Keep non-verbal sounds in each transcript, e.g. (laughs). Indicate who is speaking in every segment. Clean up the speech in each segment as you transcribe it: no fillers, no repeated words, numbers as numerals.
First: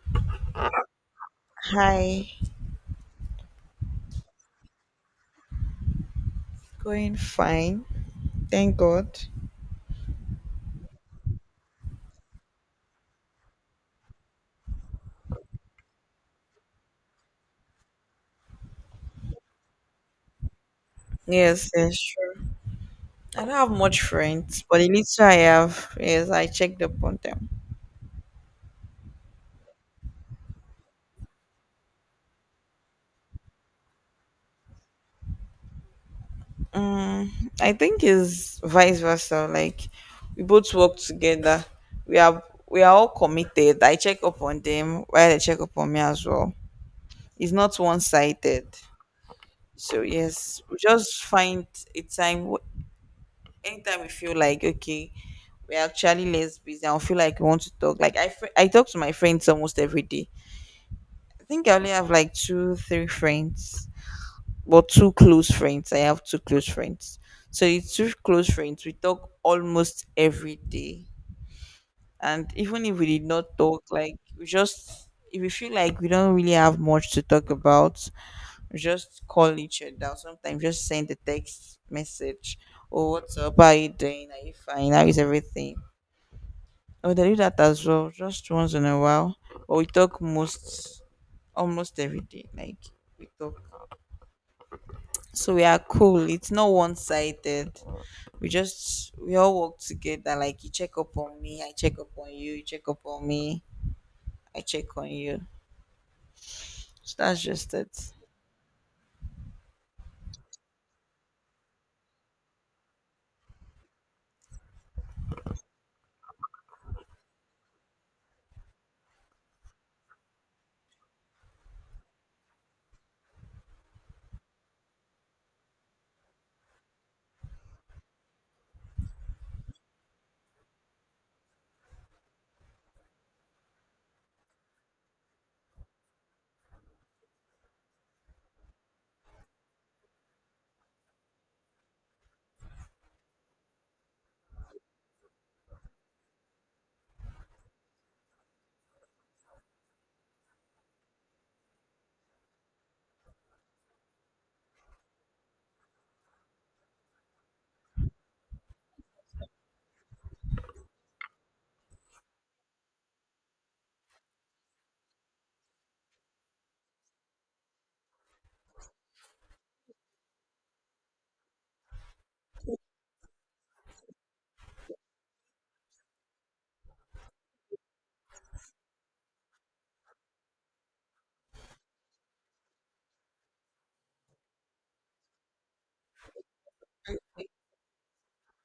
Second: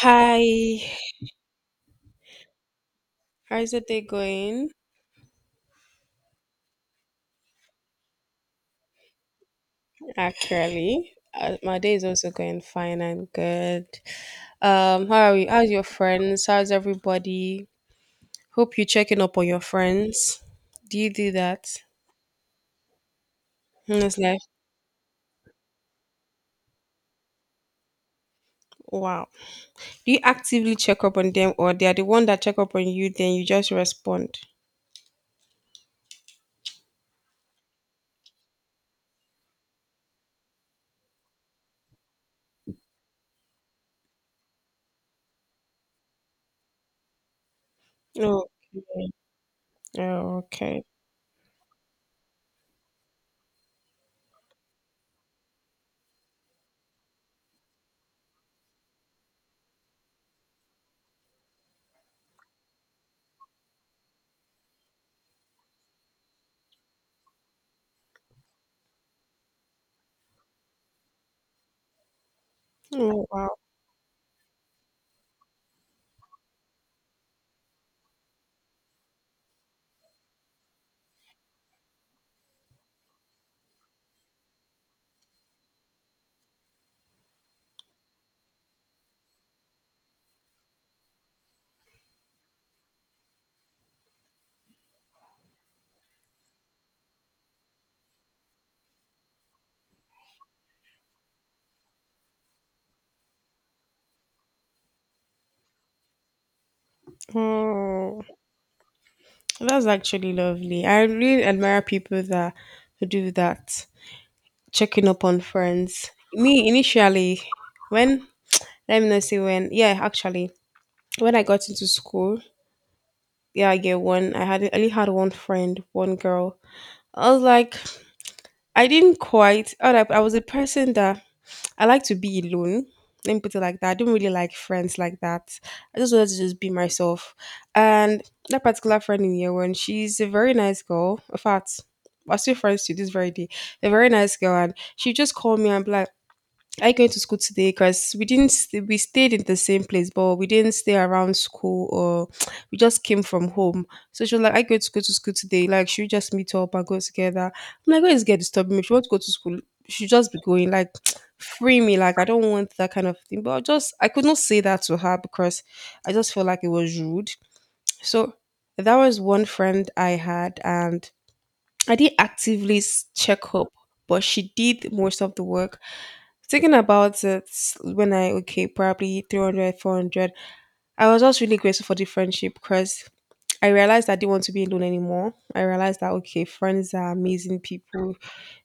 Speaker 1: Hi,
Speaker 2: Hi,
Speaker 1: how's the day going?
Speaker 2: going fine. Thank God.
Speaker 1: Actually, my day is also going fine. I'm good. How are you? How's your friends? How's everybody? Hope you're checking up on your friends. Do you do that?
Speaker 2: Yes, yes, sure. I don't have much
Speaker 1: And it's like,
Speaker 2: friends, but the little I have, yes, I checked up on them.
Speaker 1: wow. Do you actively check up on them, or they are the one that check up on you? Then you just respond.
Speaker 2: Um, I think it's vice versa. Like we both work together. We are all committed. I check up on them while they check up on me as well. It's not one
Speaker 1: Oh,
Speaker 2: sided.
Speaker 1: okay.
Speaker 2: So
Speaker 1: Oh,
Speaker 2: yes, we
Speaker 1: okay.
Speaker 2: just find a time anytime we feel like okay, we're actually less busy. I'll feel like we want to talk. Like I talk to my friends almost every day. I think I only have like two, three friends, but two close friends. I have two close friends. So it's two close friends. We talk almost every day, and even if we did
Speaker 1: Oh, wow.
Speaker 2: not talk, like we just if we feel like we don't really have much to talk about, we just call each other. Sometimes just send a text message or what's up? How are you doing? Are you fine? How is everything? Oh, they do that as well, just once in a while. But we talk most, almost every day. Like we talk, so we are cool. It's not one sided. We all work together. Like you check up on me, I check up on you. You check up on me, I check on you. So that's just it.
Speaker 1: Oh, that's actually lovely. I really admire people that do that. Checking up on friends. Me initially, when let me not say when, yeah, actually, when I got into school, yeah, year one, I only had one friend, one girl. I was like, I didn't quite. I was a person that I like to be alone. Let me put it like that. I don't really like friends like that. I just wanted to just be myself. And that particular friend in year one, she's a very nice girl. In fact, we're still friends to this very day. A very nice girl, and she just called me and be like. I going to school today because we didn't st- we stayed in the same place, but we didn't stay around school or (tsk) we just came from home. So she was like, "I going to go to school today. Like, should we just meet up and go together?" I'm like, "Where is get disturbing me? If you want to go to school, she just be going. Like, (tsk) free me. Like, I don't want that kind of thing." But I could not say that to her because I just felt like it was rude. (tsk) So that was one friend I had, and I didn't actively check up, but she did most of the work. Thinking about it, when I, okay, probably 300 400, I was just really grateful for the friendship because I realized I didn't want to be alone anymore. I realized that, okay, friends are amazing people.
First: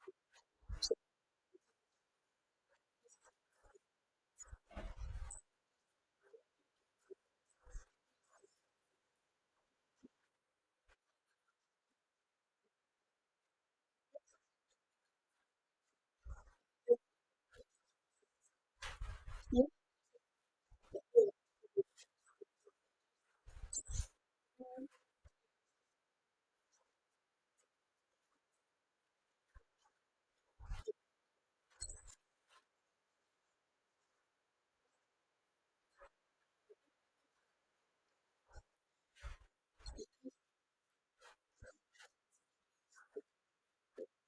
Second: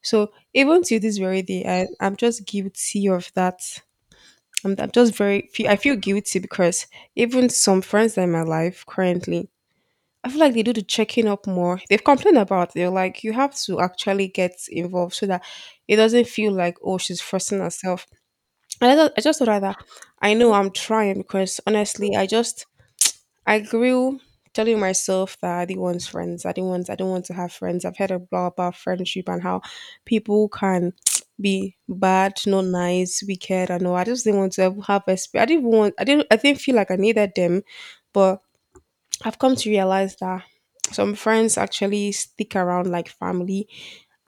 Speaker 1: So even to this very day, I'm just guilty of that. I'm just very, I feel guilty because even some friends that are in my life currently, I feel like they do the checking up more. They've complained about it. They're like, you have to actually get involved so that it doesn't feel like, oh, she's forcing herself. And I just thought rather I know I'm trying because honestly, I grew telling myself that I didn't want friends. I don't want to have friends. I've heard a lot about friendship and how people can (tsk) be bad, not nice, wicked, and all. I just didn't want to have. I didn't feel like I needed them, but I've come to realize that some friends actually stick around like family.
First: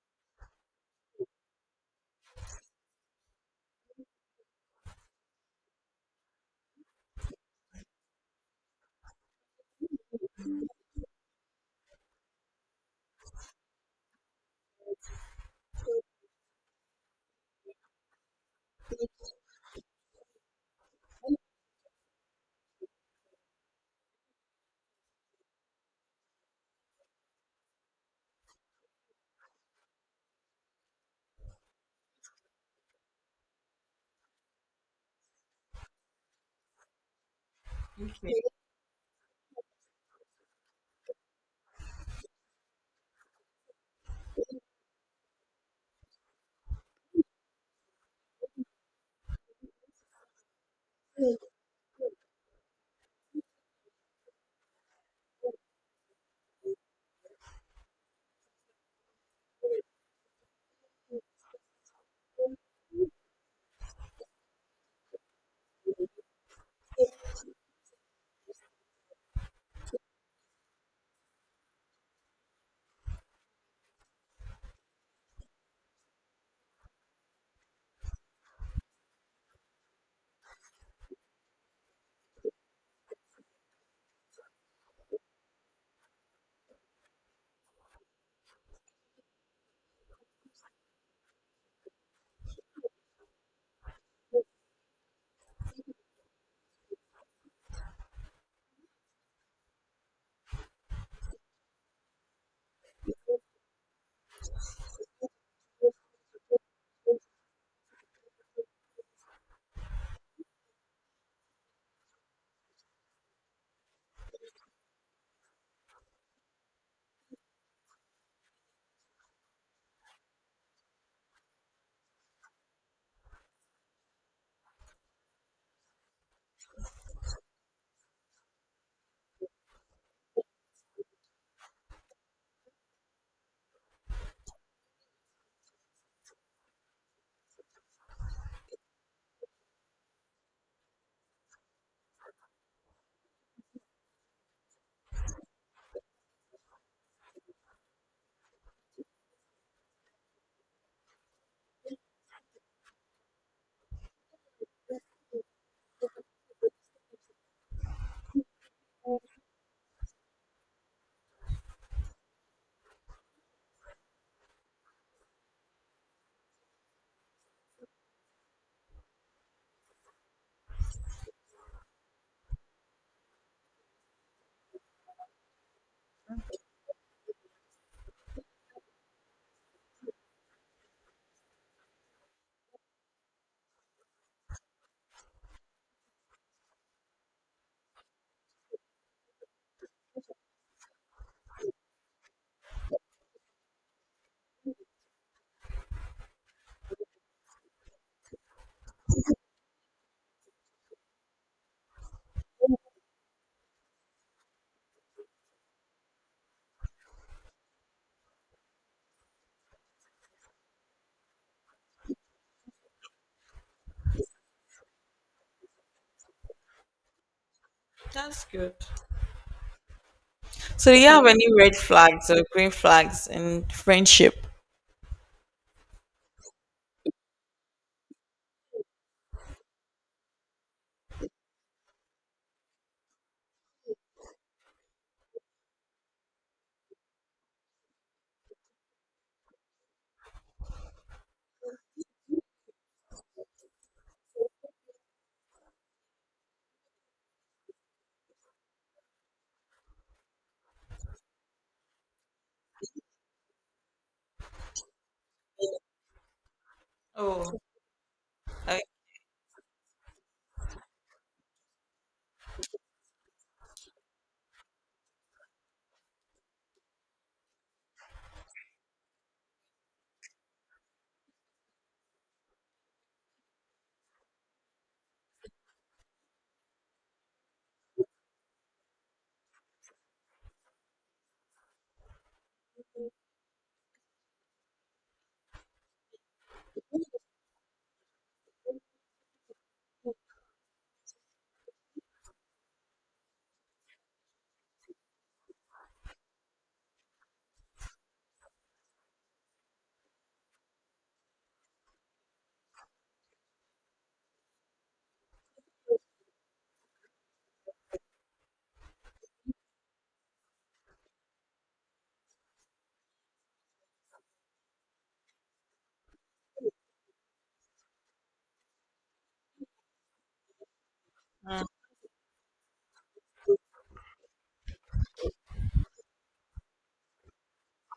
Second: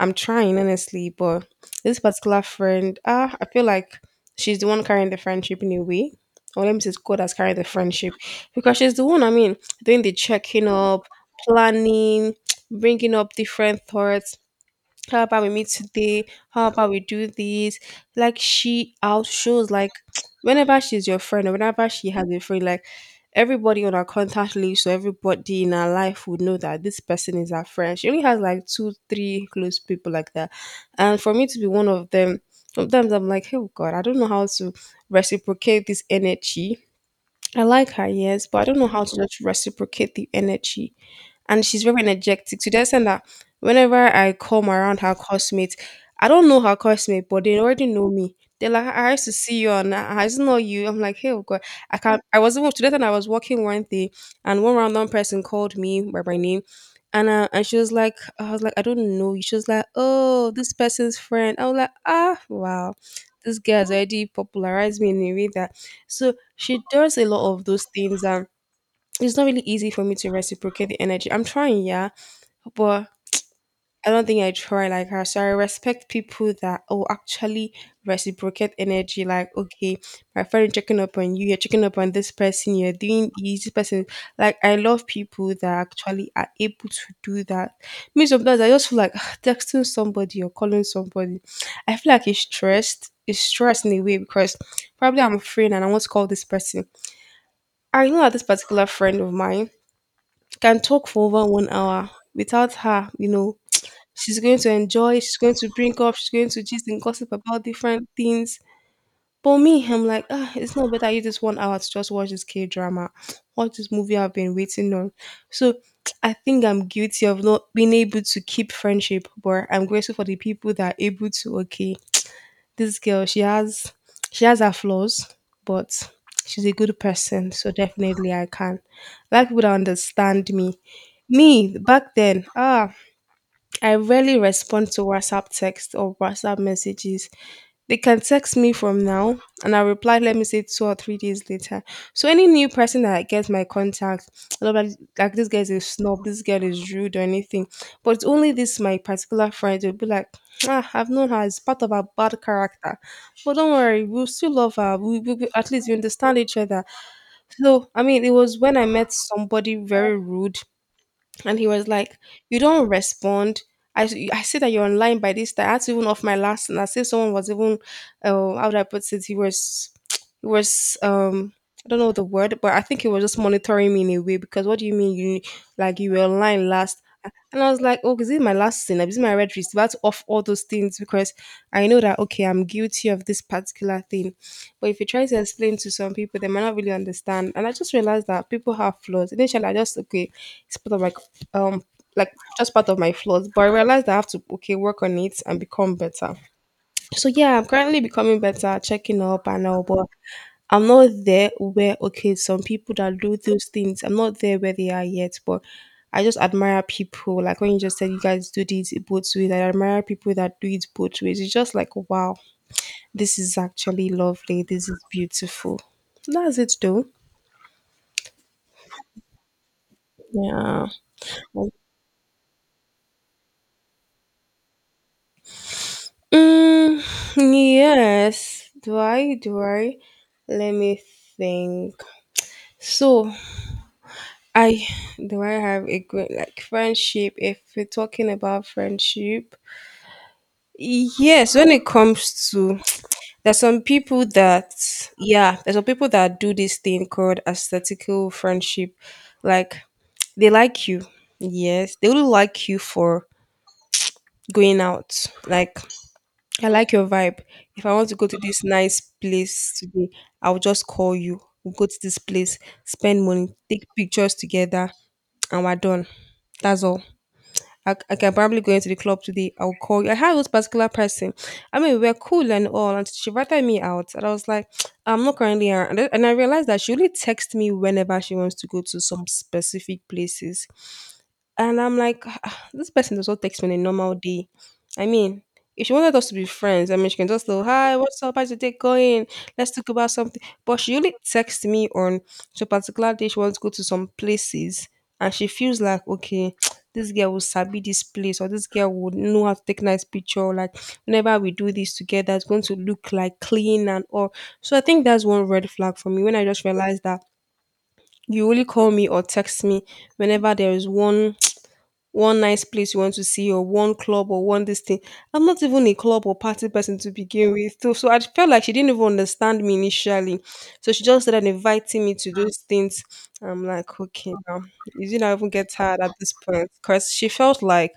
Speaker 1: I'm trying honestly, but this particular friend, I feel like she's the one carrying the friendship in a way. Or let me say, it's God has carried the friendship because she's the one. I mean, doing the checking up, planning, (tsk) bringing up different thoughts, how about we meet today, how about we do this. Like she outshows, like (tsk) whenever she's your friend or whenever she has a friend, like everybody on our contact list or everybody in her life would know that this person is her friend. She only has like two three close people like that, and for me to be one of them, sometimes I'm like, oh God, I don't know how to reciprocate this energy. I like her,
Speaker 2: Okay,
Speaker 1: yes, but I don't know how to just reciprocate the energy. And she's very energetic to the extent that whenever I come around her classmates, I don't know her classmate, but they already know me. They're like, I used to see you, and I used to know you. I'm like, hey, oh God, I can't. I was even to that, and I was walking one day, and one random person called me by my name, and and she was like, I don't know you. She was like, oh, this person's friend. I was like, ah, wow, this girl has already popularized me in a way that. So she does a lot of those things, and it's not really easy for me to reciprocate the energy. I'm trying, yeah, but I don't think I try like her. So I respect people that actually reciprocate energy. Like okay, my friend checking up on you, you're checking up on this person, you're doing this person. Like I love people that actually are able to do that. Me sometimes I just feel like (sighs) texting somebody or calling somebody. I feel like it's stressed. It's stressed in a way because probably I'm a friend and I want to call this person. I know that this particular friend of mine can talk for over 1 hour without her, you know. She's going to enjoy, she's going to bring up, she's going to just and gossip about different things. But me, I'm like, ah, it's not better you this 1 hour to just watch this K drama, watch this movie I've been waiting on. So (tsk) I think I'm guilty of not being able to keep friendship, but I'm grateful for the people that are able to okay. This girl, she has her flaws, but she's a good person, so definitely I can. I like people that understand me. Me, back then, I rarely respond to WhatsApp text or WhatsApp messages. They can text me from now and I reply, let me say 2 or 3 days later. So any new person that gets my contact, a lot of like this guy's a snob, this girl is rude or anything. But only this my particular friend will be like, ah, I've known her, it's part of her bad character. But don't worry, we'll still love her. At least we understand each other. So I mean it was when I met somebody very rude and he was like, "You don't respond. I see that you're online by this time. I had to even off my last, and I see someone was even, how do I put it? He was I don't know the word, but I think he was just monitoring me in a way because what do you mean you like you were online last? And I was like, oh, this is my last sin. This is my red wrist. About to off all those things because I know that okay, I'm guilty of this particular thing. But if you try to explain to some people, they might not really understand. And I just realized that people have flaws. Initially, I just okay, it's part of my like just part of my flaws. But I realized I have to okay work on it and become better. So yeah, I'm currently becoming better, checking up and all, but I'm not there where okay, some people that do those things, I'm not there where they are yet, but I just admire people. Like when you just said you guys do this both ways, I admire people that do it both ways. It's just like wow, this is actually lovely. This is beautiful. That's it though.
Speaker 2: that's good.
Speaker 1: Yeah.
Speaker 2: So do you have any red flags or green flags in friendship?
Speaker 1: Mm, yes. Do I? Do I? Let me think. So I do I have a good like friendship if we're talking about friendship. Yes, when it comes to (tsk) there's some people that yeah, there's some people that do this thing called aesthetical friendship. Like they like you. Yes. They will like you for going out. Like I like your vibe.
Speaker 2: Oh,
Speaker 1: If I want to go to this
Speaker 2: oh,
Speaker 1: nice place today, I'll just call you. We'll go to this place, spend money, take pictures together, and we're done. That's all. I okay, I'm probably going to the club today. I'll call you. I had this particular person. I mean, we were cool and all, and she invited me out, and I was like, (tsk) I'm not currently around. And I realized that she only texts me whenever she wants to go to some specific places. And I'm like, "Ah, this person does not text me on a normal day. I mean, if she wanted us to be friends, I mean, she can just go, hi, what's up? How's your day going? Let's talk about something. But she only texts me on so particular day she wants to go to some places. And she feels like, okay, (tsk) this girl will sabi this place or this girl would know how to take nice picture. Like, whenever we do this together, it's going to look like clean and all. So I think that's one red flag for me when I just realized that you only call me or text me whenever there is one nice place you want to see, or one club, or one this thing. I'm not even a club or party person to begin with. So I felt like she didn't even understand me initially. So she just started inviting me to those things. I'm like, okay, now you didn't even get tired at this point because she felt like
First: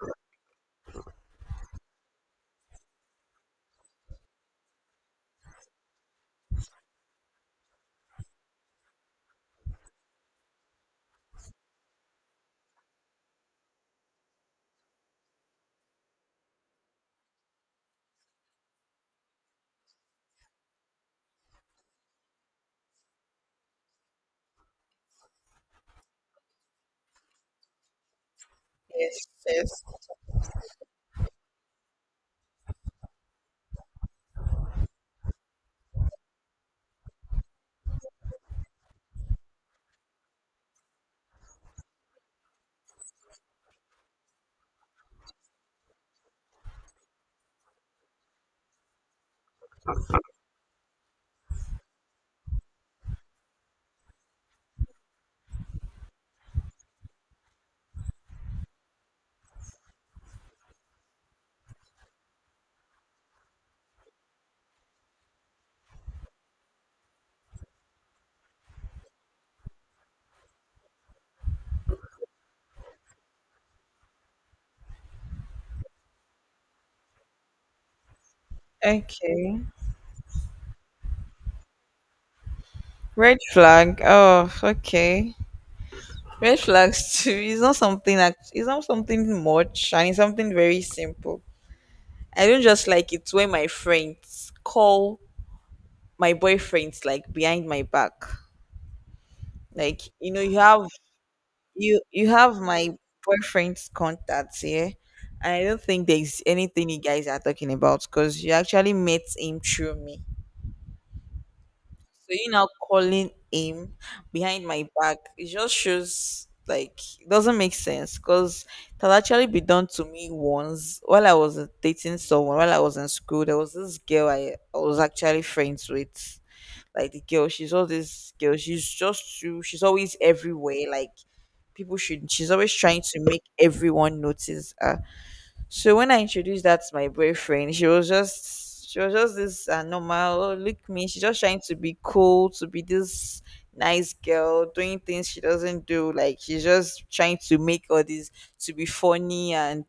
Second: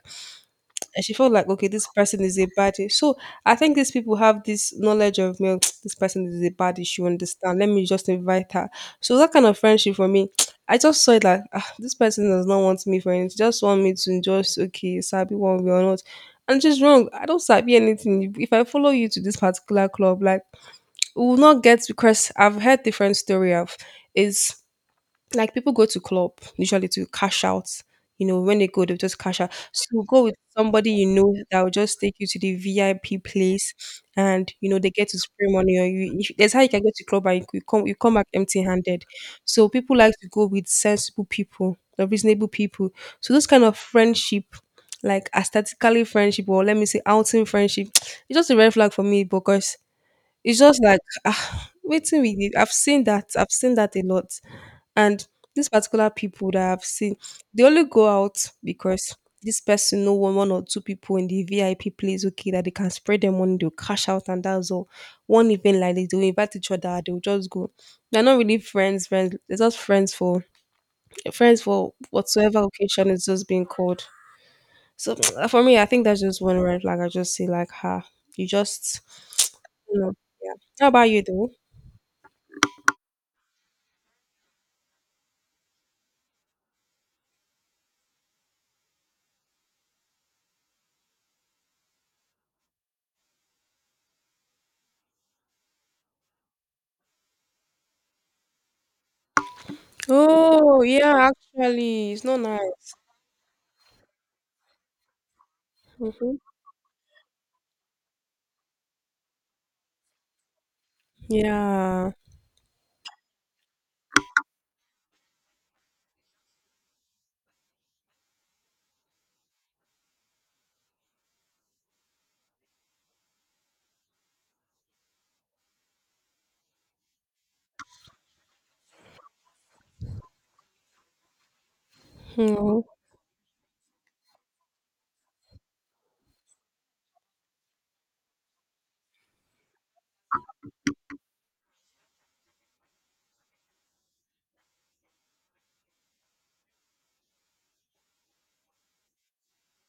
Speaker 1: and she felt like, okay, this person is a baddie. So I think these people have this knowledge of me. (tsk) This person is a baddie, she will understand, let me just invite her. So that kind of friendship, for me, (tsk) I just saw it like, ah, this person does not want me for anything, she just want me to just okay sabi one way or not. And it's just wrong. I don't sabi anything if I follow you to this particular club. Like, (tsk) we will not get, because I've heard different story of is like people go to club usually to cash out. You know, when they go, they just
Speaker 2: yes,
Speaker 1: cash out.
Speaker 2: yes.
Speaker 1: So go with somebody you know that will just take you to the VIP place, and you know they get to spray money on you. If, that's how you can go to club and you come back empty-handed. So people like to go with sensible people, or reasonable people. So those kind of friendship, like aesthetically friendship, or let me say outing friendship, (tsk) it's just a red flag for me, because it's just like, ah, waiting with it. I've seen that. I've seen that a lot. And these particular people that I've seen, they only go out because this person know one, one or two people in the VIP place, okay, that they can spread their money, they'll cash out, and that's all. One event like this, they'll invite each other, they'll just go. They're not really friends, friends. They're just friends for whatsoever occasion is just being called. So (tsk) for me, I think that's just one red flag. I just say like, ha, you just,
Speaker 2: Okay.
Speaker 1: you know, yeah. How about you though?
Speaker 2: Red flag. Oh, okay. Red flags too is not something that it's not something much and it's something very simple. I don't just like it when my friends call my boyfriends like behind my back. Like, you know, you
Speaker 1: Oh,
Speaker 2: have
Speaker 1: yeah,
Speaker 2: you
Speaker 1: actually, it's
Speaker 2: you
Speaker 1: not
Speaker 2: have my
Speaker 1: nice.
Speaker 2: boyfriend's contacts here. And I don't think
Speaker 1: Mhm.
Speaker 2: there's anything you guys are talking about because you actually met him through me.
Speaker 1: Yeah.
Speaker 2: So you now calling him behind my back, it just shows like it doesn't make sense because it had actually been done to me once while I was dating someone while I was in school. There was this girl I was actually friends with. Like the girl, she's all this girl. She's just too. She's always everywhere. Like people should. She's always
Speaker 1: Mhm.
Speaker 2: trying to make everyone notice her so when I introduced that to my boyfriend, she was just this normal. "Oh, look me. She's just trying to be cool, to be this nice girl, doing things she doesn't do. Like she's just trying to make all this to be funny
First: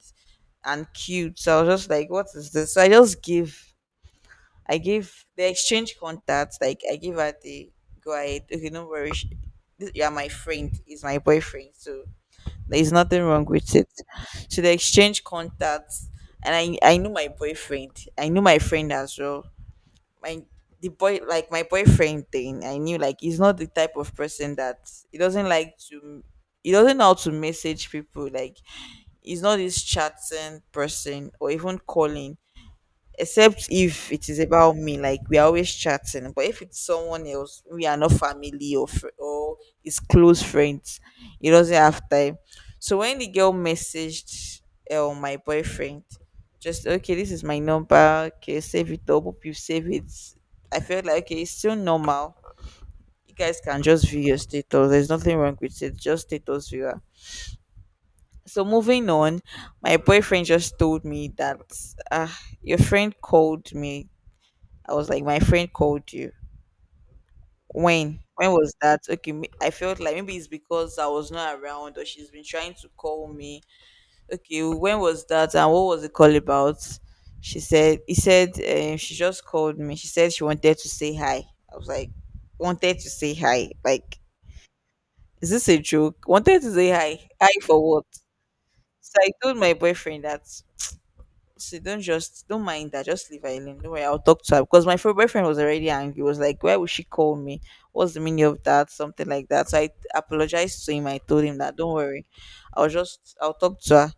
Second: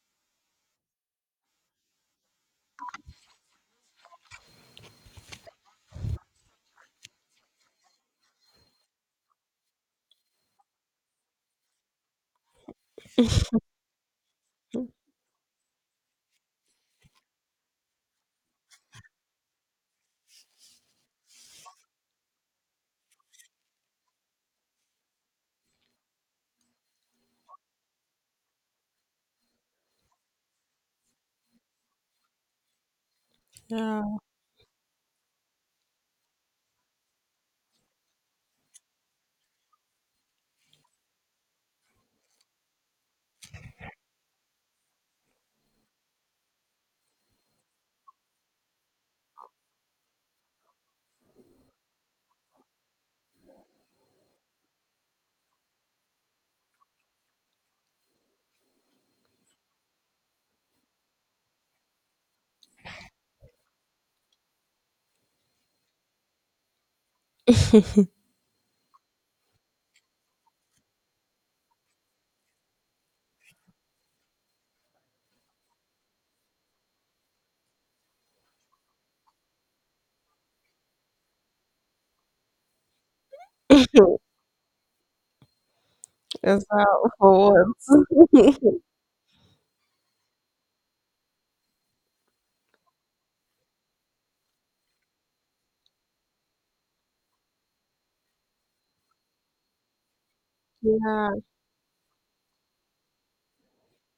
Speaker 2: and cute." So I was just like, what is this? So I just give I gave the exchange contacts. Like I give her the go ahead. Okay, no worries. This, you are my friend. Is my boyfriend. So there's nothing wrong with it. So they exchange contacts, and I knew my boyfriend. I knew my friend as well. My the boy like my boyfriend thing. I knew like he's not the type of person that he doesn't like to. He doesn't know how to message people. Like he's not this chatting person or even calling except if
Speaker 1: Yeah.
Speaker 2: it is about me, like we are always chatting, but if it's someone else we are not family or it's close friends, he doesn't have time. So when the girl messaged my boyfriend just okay this is my number, okay save it up, hope you save it. I felt like okay, it's still normal. You guys can just view your status, there's nothing wrong with it, just status viewer. So moving on, my boyfriend just told me that uh, your friend called me. I was like, my friend called you. When? When was that? Okay, I felt like maybe it's because I was not around or she's been trying to call me. Okay, when was that and what was the call about? She said, he said, she just called me. She said she wanted to say hi. I was like, wanted to say hi. Like,
Speaker 1: (laughs)
Speaker 2: is this a joke? Wanted
Speaker 1: Is
Speaker 2: to say
Speaker 1: that
Speaker 2: hi. Hi
Speaker 1: for
Speaker 2: for what?
Speaker 1: what? (laughs)
Speaker 2: So I told my boyfriend that so don't just don't mind that. Just leave her alone. Don't worry, I'll talk to her, because my boyfriend was already angry. He was like, "Why would she call me? What's the meaning of that? Something like that." So I apologized to him. I
Speaker 1: Yeah.
Speaker 2: told him that, "Don't worry, I'll talk to her."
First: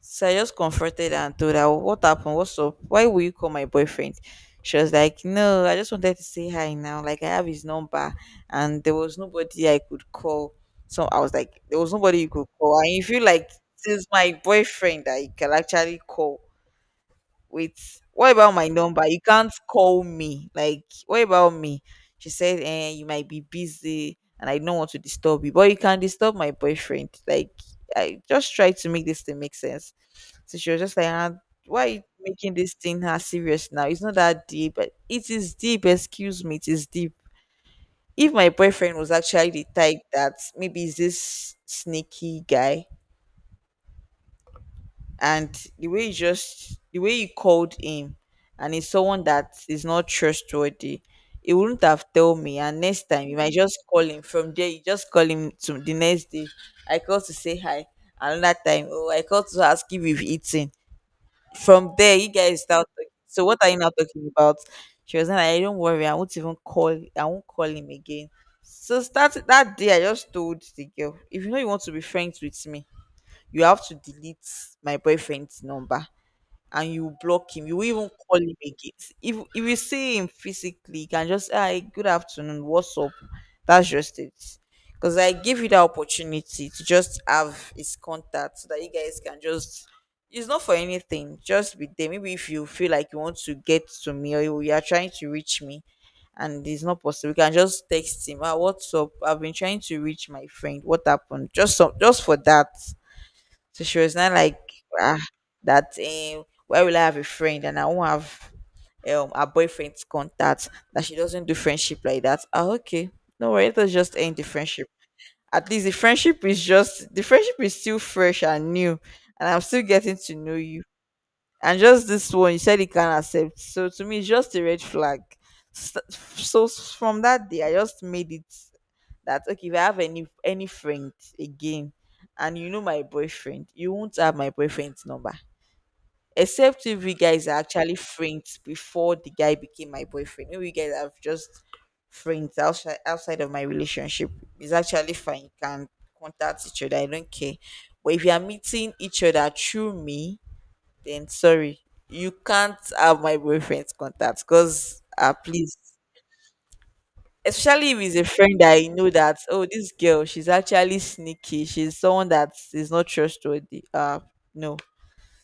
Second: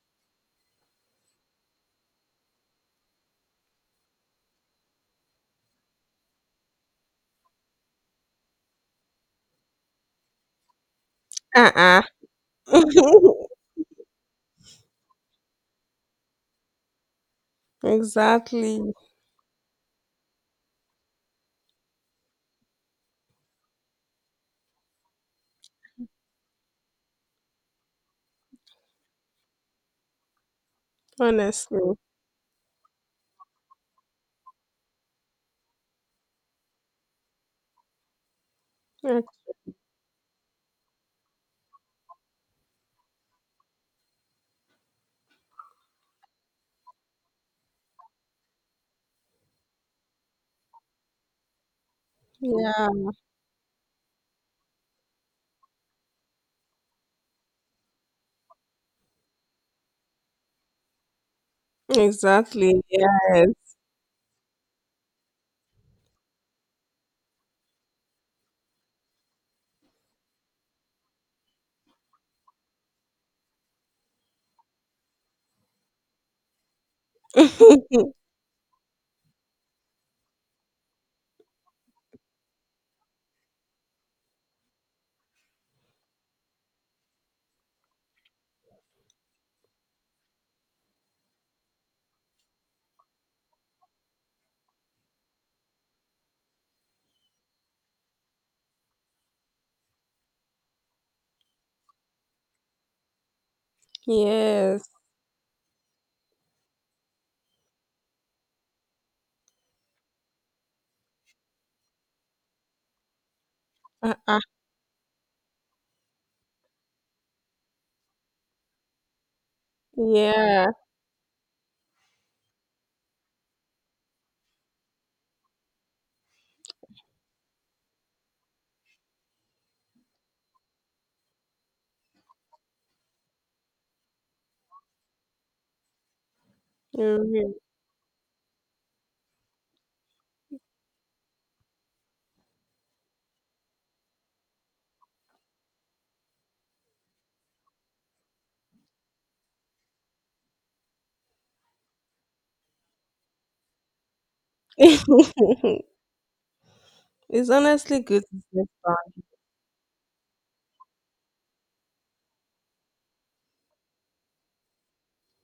Speaker 2: So I just comforted her and told her, "What happened? What's up? Why will you call my boyfriend?" She was like, "No, I just wanted to say hi now. Like I have his number, and there was nobody I could call." So I was like, "There was
Speaker 1: Uh-uh.
Speaker 2: nobody you could call." And
Speaker 1: (laughs)
Speaker 2: if you feel like, this is my boyfriend that you can actually call, wait, what about my
Speaker 1: Exactly.
Speaker 2: number? You can't call me. Like, what about me? She said, eh, you might be busy and I don't want to disturb you, but you can disturb my boyfriend. Like, I just tried to make this thing make sense. So she was just like, ah, why are
Speaker 1: Honestly.
Speaker 2: you making this thing her serious now? It's not that deep. But it is deep, excuse me, it is deep. If my boyfriend was
Speaker 1: Ac-
Speaker 2: actually the type that maybe is this sneaky guy, and the way you called him, and it's someone that is not trustworthy, he wouldn't have told me, and
Speaker 1: Yeah.
Speaker 2: next time you might just call him. From there you just call him to the next day, I called to say hi. Another time, oh, I called to ask if you've eaten. From there you guys
Speaker 1: Exactly.
Speaker 2: start talking. So
Speaker 1: Yes.
Speaker 2: what are you now talking about? She was like, I don't worry, I won't even call, I won't call him again. So start that day, I just told the girl, if you know you want to be friends with me, you have to delete my boyfriend's number, and you block him. You won't even
Speaker 1: (laughs)
Speaker 2: call him again. If you see him physically, you can just hi, good afternoon, what's up? That's just it. Because I give you the opportunity to just have his contact so that you guys can just, it's not for anything. Just be there. Maybe if you feel like you want to get to me, or you are trying to reach me and it's not possible, you can just text him. Ah, what's up? I've been trying to reach my friend. What happened? Just some, just for that. So she was not like
Speaker 1: Yes.
Speaker 2: ah, that. Where will I have a friend and I won't have her boyfriend's contact? That she doesn't do friendship like that. Ah, okay, no worry. Let's just end
Speaker 1: Uh-uh.
Speaker 2: the friendship. At least the friendship is just the friendship is still fresh and new, and I'm still getting to know
Speaker 1: Yeah.
Speaker 2: you. And just this one, you said you can't accept. So to me, it's just a red flag. So, so from that day, I just made it that okay, if I have any friend again, and you know my boyfriend, you won't have my boyfriend's number, except if you guys are
Speaker 1: You.
Speaker 2: actually friends before the guy became my boyfriend. If you guys have just friends outside of my relationship, it's actually fine, you can contact each other, I don't care. But if you are meeting each other through me, then sorry, you can't have my boyfriend's contact, because please,
Speaker 1: (laughs) It's
Speaker 2: especially if
Speaker 1: honestly
Speaker 2: it's
Speaker 1: good
Speaker 2: a
Speaker 1: to
Speaker 2: friend
Speaker 1: see
Speaker 2: that you know
Speaker 1: fun.
Speaker 2: that oh, this girl, she's actually sneaky, she's someone that is not trustworthy, no.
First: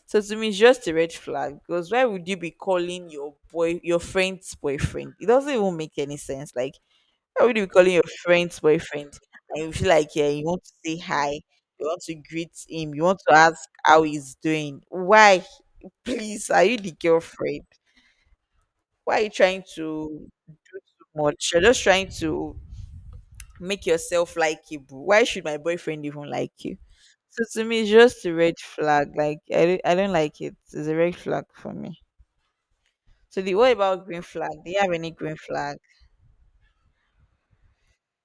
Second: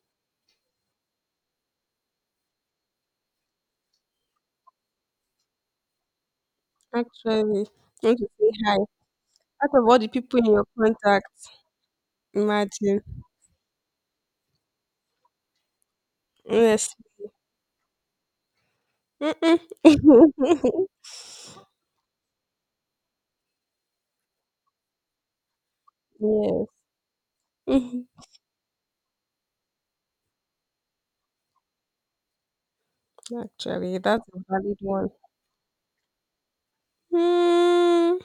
Speaker 2: So to me, it's just a red flag, because why would you be calling your boy, your friend's boyfriend? It doesn't even make any sense. Like, why would you
Speaker 1: Actually,
Speaker 2: be calling your
Speaker 1: want to say
Speaker 2: friend's
Speaker 1: hi.
Speaker 2: boyfriend, and you
Speaker 1: Out of
Speaker 2: feel
Speaker 1: all the
Speaker 2: like yeah,
Speaker 1: people
Speaker 2: you
Speaker 1: in
Speaker 2: want
Speaker 1: your
Speaker 2: to say hi,
Speaker 1: contacts,
Speaker 2: you want to greet him,
Speaker 1: imagine.
Speaker 2: you want to ask how he's doing? Why? Please, are you the
Speaker 1: Yes.
Speaker 2: girlfriend? Why are you
Speaker 1: Mm-mm.
Speaker 2: trying to do
Speaker 1: (laughs)
Speaker 2: much? You're just trying to make yourself like likable. Why should my boyfriend even like
Speaker 1: Yes.
Speaker 2: you? So to me, it's
Speaker 1: Mhm.
Speaker 2: just a red flag. Like I don't like it. It's a red flag for me. So the what
Speaker 1: Actually,
Speaker 2: about green
Speaker 1: that's a
Speaker 2: flag? Do
Speaker 1: valid
Speaker 2: you have
Speaker 1: one.
Speaker 2: any green flag?
Speaker 1: Hmm.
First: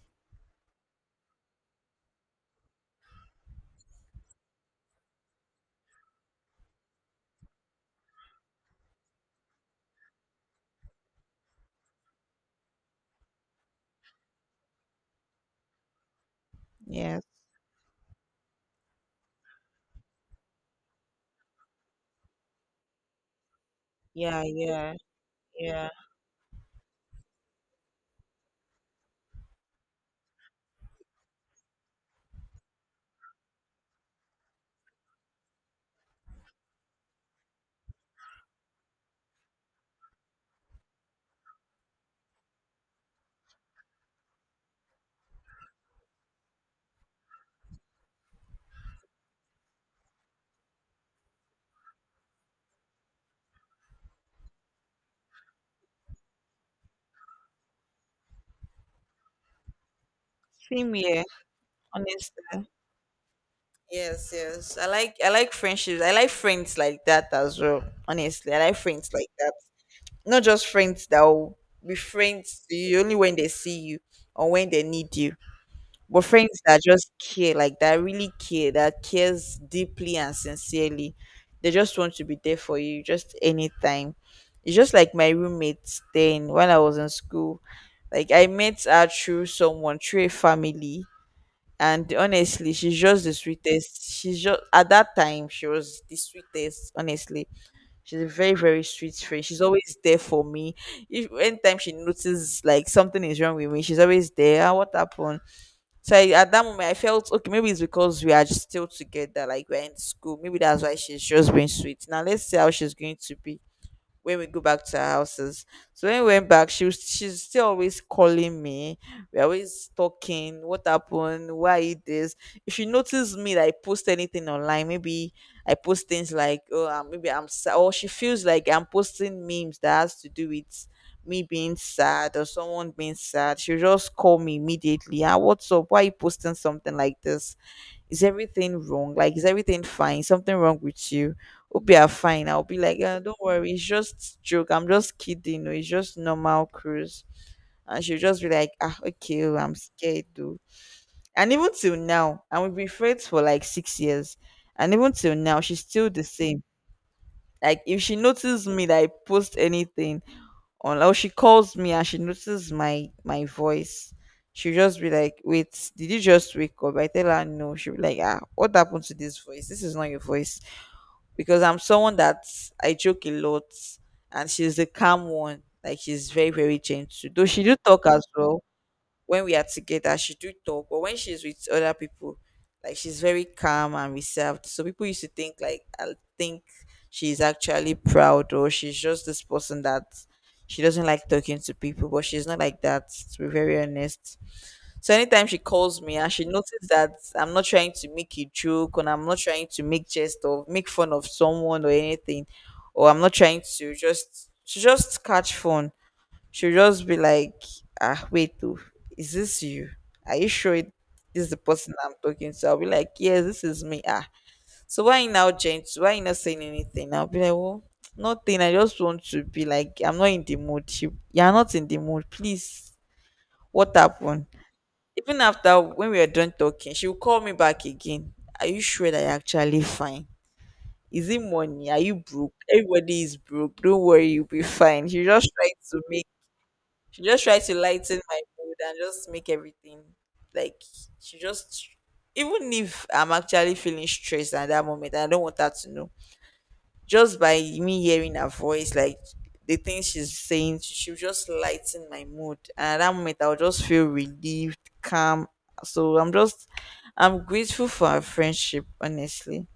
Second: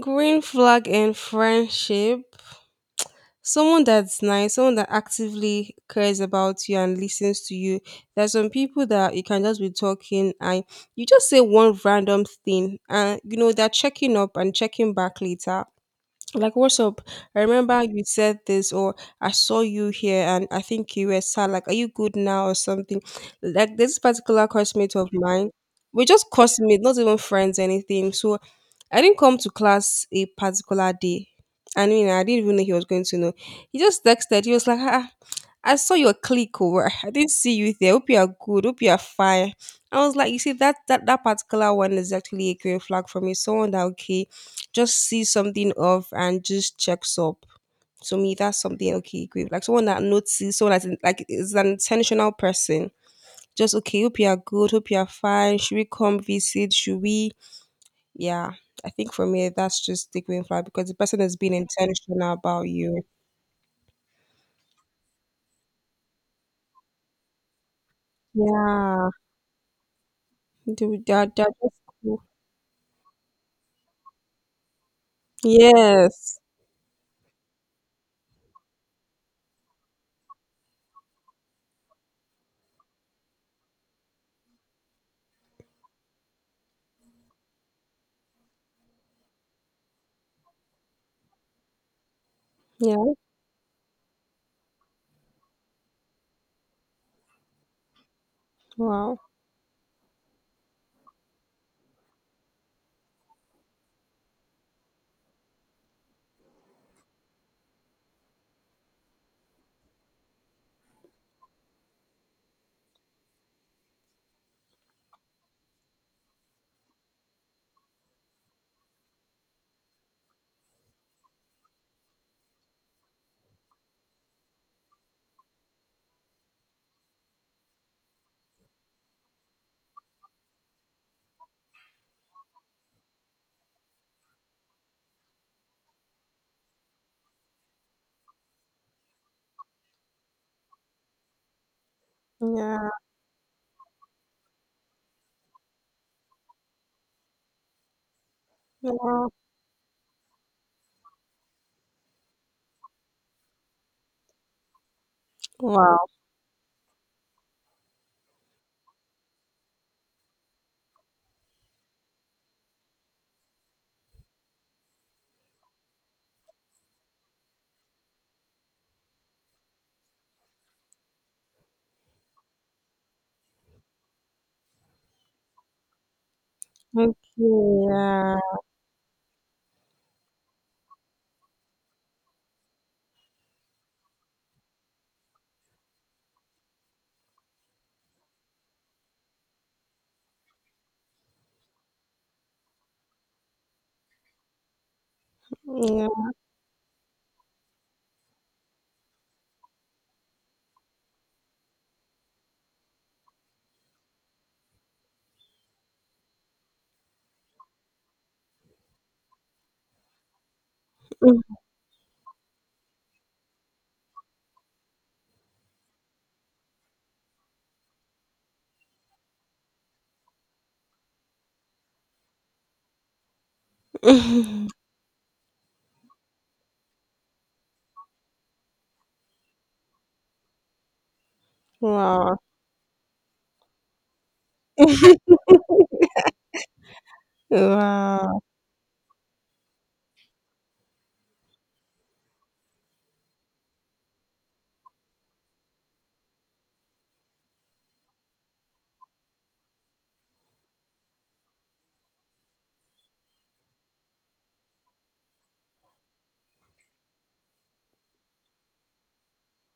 Speaker 1: Green flag in friendship. Someone that's nice, someone that actively cares about you and listens to you. There's some people that you can just be talking and you just say one random thing and you know they're checking up and checking back later. Like, what's up?
Speaker 2: Yes.
Speaker 1: I remember you said this, or I saw you here, and I think you were sad. Like, are you good now, or something? Like, this
Speaker 2: Yeah,
Speaker 1: particular classmate
Speaker 2: yeah,
Speaker 1: of mine,
Speaker 2: yeah.
Speaker 1: we just classmates, not even friends, anything. So, I didn't come to class a particular day. I mean, I didn't even know he was going to know. He just texted. He was like, ah, I saw your click over. I didn't see you there. Hope you are good. Hope you are fine. I was like, you see, that that particular one is actually a green flag for me. Someone that, okay, just see something off and just checks up. To me, that's something okay, great. Like someone that notices, someone that's in- like is an intentional person. Just okay, hope you are good, hope you are fine. Should we come visit? Should we? Yeah, I think for me that's just the green flag because the
Speaker 2: Same
Speaker 1: person
Speaker 2: here,
Speaker 1: has been intentional about
Speaker 2: honestly.
Speaker 1: you.
Speaker 2: Yes, yes. I like friendships. I like friends like that as well. Honestly, I like
Speaker 1: Yeah,
Speaker 2: friends like that. Not just
Speaker 1: do
Speaker 2: friends that
Speaker 1: that. Are
Speaker 2: will be
Speaker 1: cool.
Speaker 2: friends to you only when they see you or when they need you. But
Speaker 1: Yes.
Speaker 2: friends that just care, like that really care, that cares deeply and sincerely, they just want to be there for you just anytime. It's just like my roommates then when I was in school. Like I met her through someone, through a family. And honestly, she's
Speaker 1: Yeah.
Speaker 2: just the sweetest. She's just at that time she was the sweetest. Honestly, she's a very sweet
Speaker 1: Wow.
Speaker 2: friend. She's always there for me. If anytime she notices like something is wrong with me, she's always there. Ah, what happened? So at that moment, I felt okay. Maybe it's because we are just still together, like we're in school. Maybe that's why she's just being sweet. Now let's see how she's going to be when we go back to our houses. So when we went back, she's still always calling me. We're always talking. What happened? Why it this? If she notices me that I post anything online, maybe I post things like maybe I'm sad, or she feels like I'm posting memes that has to do with me being sad or someone being sad. She'll just call me immediately. Ah, what's up? Why you posting something like this? Is everything wrong? Like, is everything fine? Something wrong with you? Hope you are fine. I'll be
Speaker 1: Yeah.
Speaker 2: like, don't worry, it's just joke. I'm just kidding. No, it's just normal cruise. And she'll just be like, ah,
Speaker 1: Wow.
Speaker 2: okay, oh, I'm scared though. And even till now, and we've been friends for like 6 years. And even till now, she's
Speaker 1: Wow.
Speaker 2: still the same. Like if she notices me that I post anything on, or she calls me and she notices my voice, she'll just be like, wait, did you just wake up? I tell her no. She'll be like, ah, what happened to this voice? This is not your voice. Because I'm someone that I joke a lot, and she's the calm one. Like she's very
Speaker 1: Okay.
Speaker 2: gentle, though she do talk as
Speaker 1: Yeah.
Speaker 2: well. When we are together, she do talk, but when she's with other people, like she's very calm and reserved. So people used to think like I think she's actually proud, or she's just this person that she doesn't like talking to people, but she's not like that, to be very honest. So anytime she calls me
Speaker 1: Yeah.
Speaker 2: and she notices that I'm not trying to make a joke, and I'm not trying to make jest or make fun of someone or anything, or I'm not trying to just she just catch fun, she'll just be like, ah, wait, oh, is this you? Are you sure it this is the person I'm talking to? I'll be like, yes, this is me. Ah, so why you now gentle? Why you not saying anything? I'll be like, well, nothing. I just want to be like, I'm not in the mood. You're not in the mood. Please, what happened?
Speaker 1: (laughs)
Speaker 2: Even after when we were done talking, she will call me back again. Are you sure that you're actually fine? Is it money? Are you
Speaker 1: Wow.
Speaker 2: broke? Everybody is broke. Don't worry, you'll be fine.
Speaker 1: (laughs)
Speaker 2: She just tried to lighten
Speaker 1: Wow,
Speaker 2: my mood and just make everything like she just, even if I'm actually feeling stressed at that moment, I don't want her to know. Just by me hearing her voice, like the things she's saying, she will just lighten my mood. And at that moment, I'll just feel relieved, calm. So I'm grateful for our friendship, honestly.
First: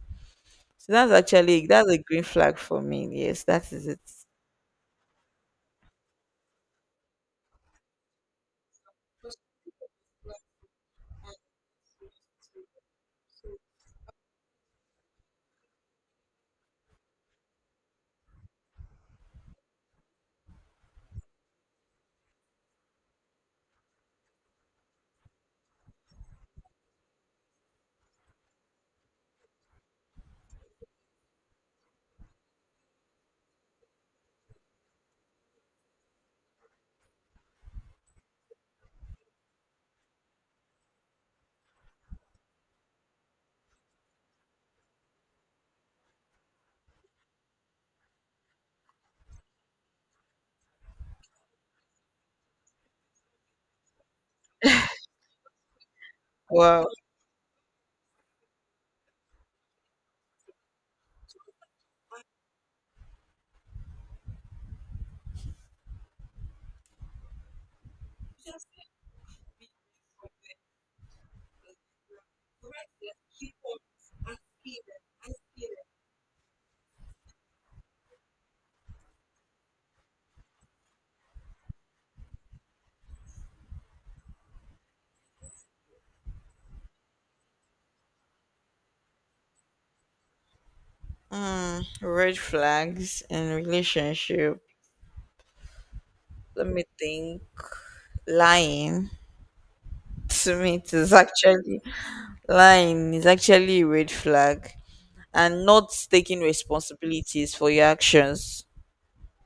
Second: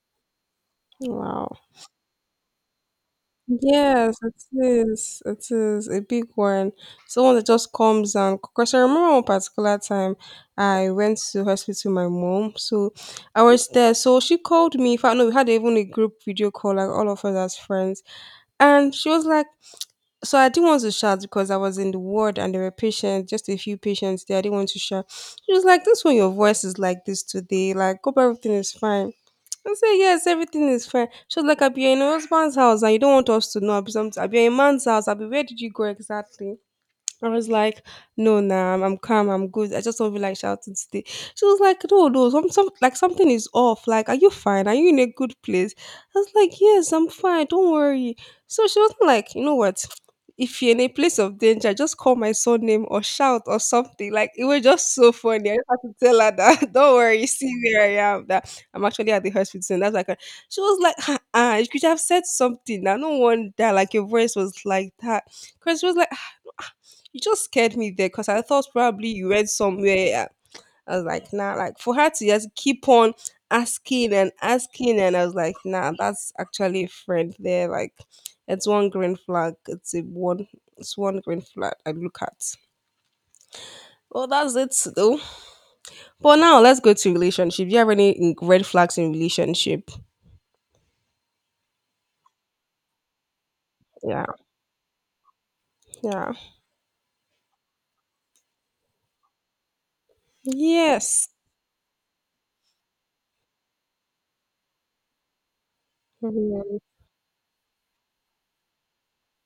Speaker 2: So
Speaker 1: wow.
Speaker 2: that's a green flag for me. Yes, that is it.
Speaker 1: Yes, it is. It is a big one. Someone that just comes, and because I remember one particular time I went to hospital with my mom. So I was there. So she called me. In fact, no, we had even a group video call, like all of us as friends. And she was like, so I didn't want to shout because I was in the ward and there were patients, just a few patients there. I didn't want to shout. She was like, this one, your voice is like this today. Like, hope everything is fine. I say yes, everything is fine. She was like, I you're in your husband's house and you don't want us to know. Abi, something. Abi, you're in a man's house. I be where did you go exactly? I was like, no, nah, I'm calm, I'm good. I just don't feel like shouting today. She was like, no, no, some, like something is off. Like, are you fine? Are you in a good place? I was like, yes, I'm fine. Don't worry. So she was like, you know what? If you're in a place of danger, just call my surname or shout or something. Like it was just so funny. I just had to tell her that. (laughs)
Speaker 2: Well,
Speaker 1: Don't worry, see where I am. That I'm actually at the hospital. And that's like, a- she was like, ah, ah, you could have said something. Now no wonder like your voice was like that. Because she was like, ah, you just scared me there because I thought probably you read somewhere. Yeah. I was like, nah, like for her to just keep on asking and asking, and I was like, nah, that's actually a friend there. Like, it's one green flag. It's a one. It's one green flag. I look at. Well, that's it though. But now let's go to relationship. Do you have any mm, red flags in relationship?
Speaker 2: mm, red flags in
Speaker 1: Yeah,
Speaker 2: relationship.
Speaker 1: yeah,
Speaker 2: Let me think. Lying to me is
Speaker 1: yes,
Speaker 2: actually lying is actually a red flag, and not taking
Speaker 1: mhm.
Speaker 2: responsibilities for your actions.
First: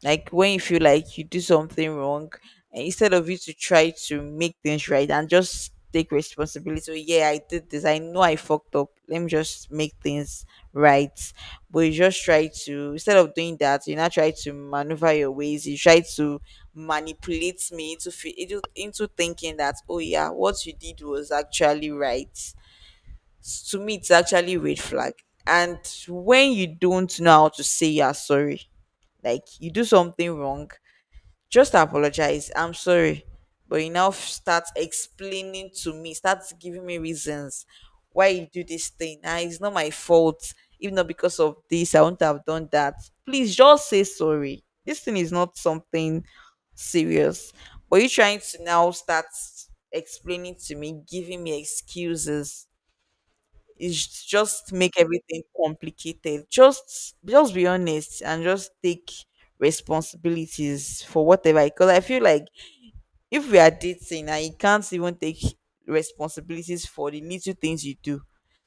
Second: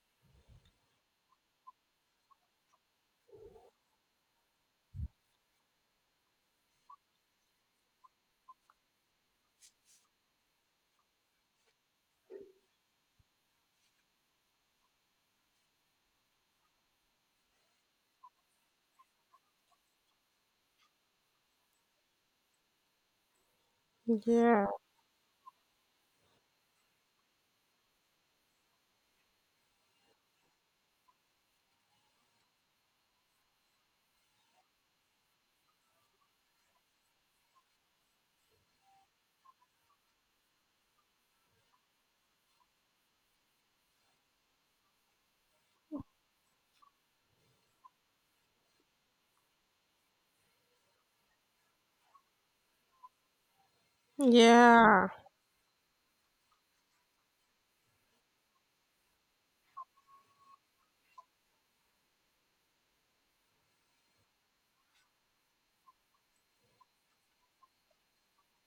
Speaker 2: Like when you feel like you do something wrong, and instead of you to try to make things right and just take responsibility, so yeah, I did this, I know I fucked up, let me just make things right. But you just try to, instead of doing that, you now try to maneuver your ways, you try to manipulate me into fe- into thinking that oh yeah, what you did was actually right. To me it's actually a
Speaker 1: Yeah,
Speaker 2: red flag. And when you don't know how to say you're sorry, like you do something wrong, just apologize, I'm sorry. But you now start explaining to me, start giving me reasons why you do this thing. Ah, it's not my fault, if not because of this I wouldn't have done that. Please just say sorry, this thing is not something serious. But you trying to now start explaining to me, giving me excuses. It's just make
Speaker 1: yeah.
Speaker 2: everything complicated. Just be honest and just take responsibilities for whatever. Because I feel like if we are dating and you can't even take responsibilities for the little things you do,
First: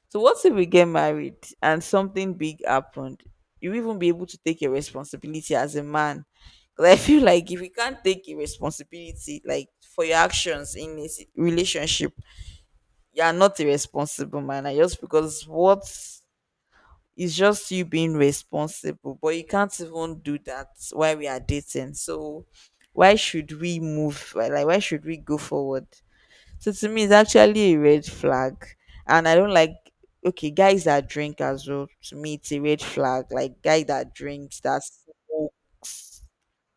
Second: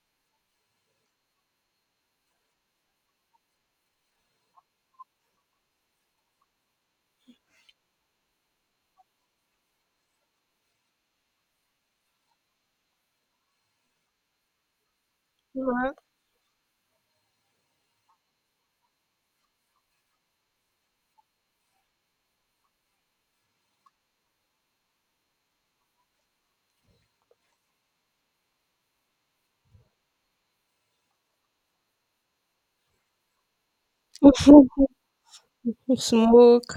Speaker 2: so what if we get married and something big happened? You even be able to take your responsibility as a man. Because I feel like if you can't take a responsibility like for your actions in a relationship, you are not a responsible man. And just because what
Speaker 1: Right.
Speaker 2: is just you being responsible, but you can't even do that while we are dating. So why should we move why should we go forward? So to me it's actually a red flag. And I don't like, okay, guys that drink as well, to me it's a red flag. Like guy that drinks,
Speaker 1: (laughs)
Speaker 2: that's, oh,
Speaker 1: Smoke,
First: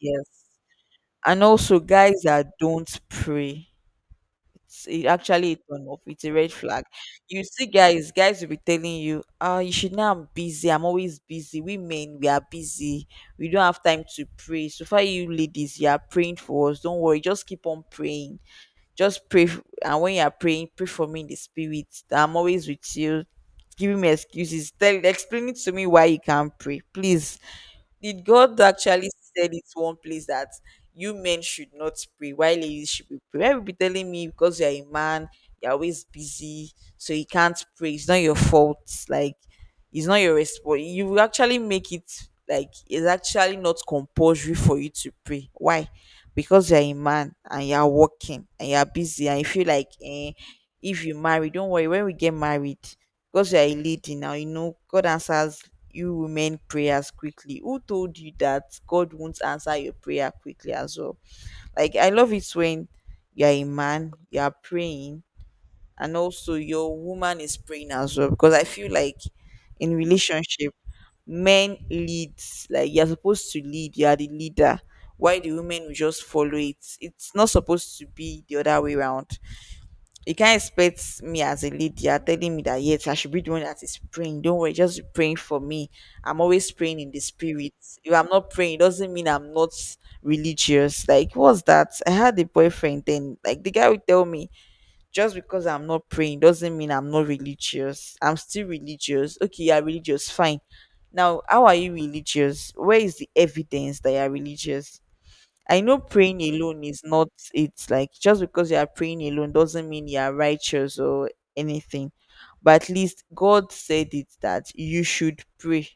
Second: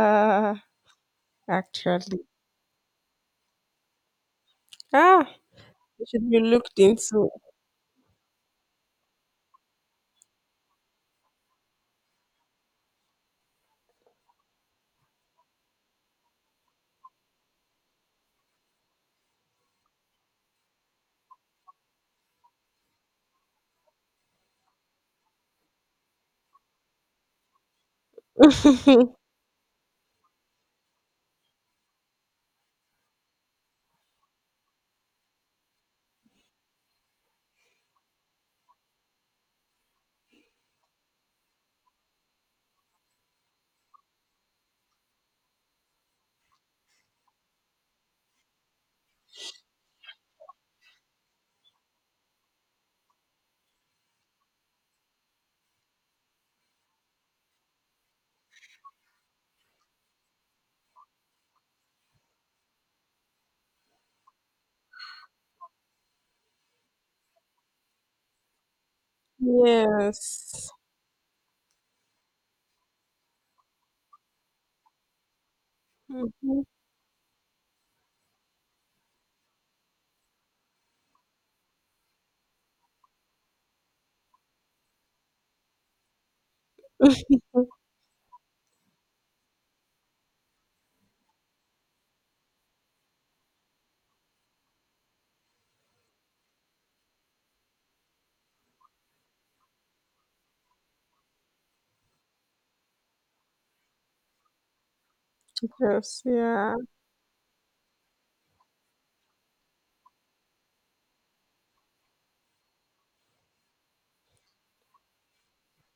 Speaker 2: yes. And also guys
Speaker 1: Actually.
Speaker 2: that don't pray, it
Speaker 1: Ah,
Speaker 2: actually a turn off.
Speaker 1: it
Speaker 2: It's
Speaker 1: should
Speaker 2: a
Speaker 1: be
Speaker 2: red
Speaker 1: looked
Speaker 2: flag.
Speaker 1: into.
Speaker 2: You see, guys will be telling you, "Ah, you should know I'm busy. I'm always busy. We men, we are busy. We don't have time to pray. So far, you ladies, you are praying for us. Don't worry. Just keep on praying. Just pray. And when you are praying, pray for me in the spirit. I'm always with you." Giving me excuses. Explaining to me why you can't pray. Please. Did God actually
Speaker 1: (laughs)
Speaker 2: said it's one place that you men should not pray? Why ladies should be praying? People be telling me because you're a man, you're always busy, so you can't pray. It's not your fault. Like it's not your response. You will actually make it like it's actually not compulsory for you to pray. Why? Because you're a man and you're working and you're busy, and you feel like eh, if you marry, don't worry, when we get married, because you are a lady now, you know God answers you women prayers quickly. Who told you that God won't answer your prayer quickly as well? Like I love it when you're a man, you're praying, and also your woman is praying as well. Because I feel like in
Speaker 1: Yes.
Speaker 2: relationship, men leads, like you're supposed to lead, you're the leader. Why the women will just follow
Speaker 1: Mhm.
Speaker 2: it? It's not supposed to be the other way around. You can't expect me as a leader telling me that yes, I should be the one that is praying. Don't worry, just be praying for me. I'm always praying in the
Speaker 1: (laughs)
Speaker 2: spirit. If I'm not praying, it doesn't mean I'm not religious. Like, what's that? I had a boyfriend then. Like the guy would tell me, just because I'm not praying doesn't mean I'm not religious. I'm still religious. Okay, you're religious, fine. Now, how are you religious? Where is the evidence that you're religious? I know
Speaker 1: Yes,
Speaker 2: praying
Speaker 1: yeah.
Speaker 2: alone is not, it's like just because you are praying alone doesn't mean you are righteous or anything. But at least God said it that you should pray.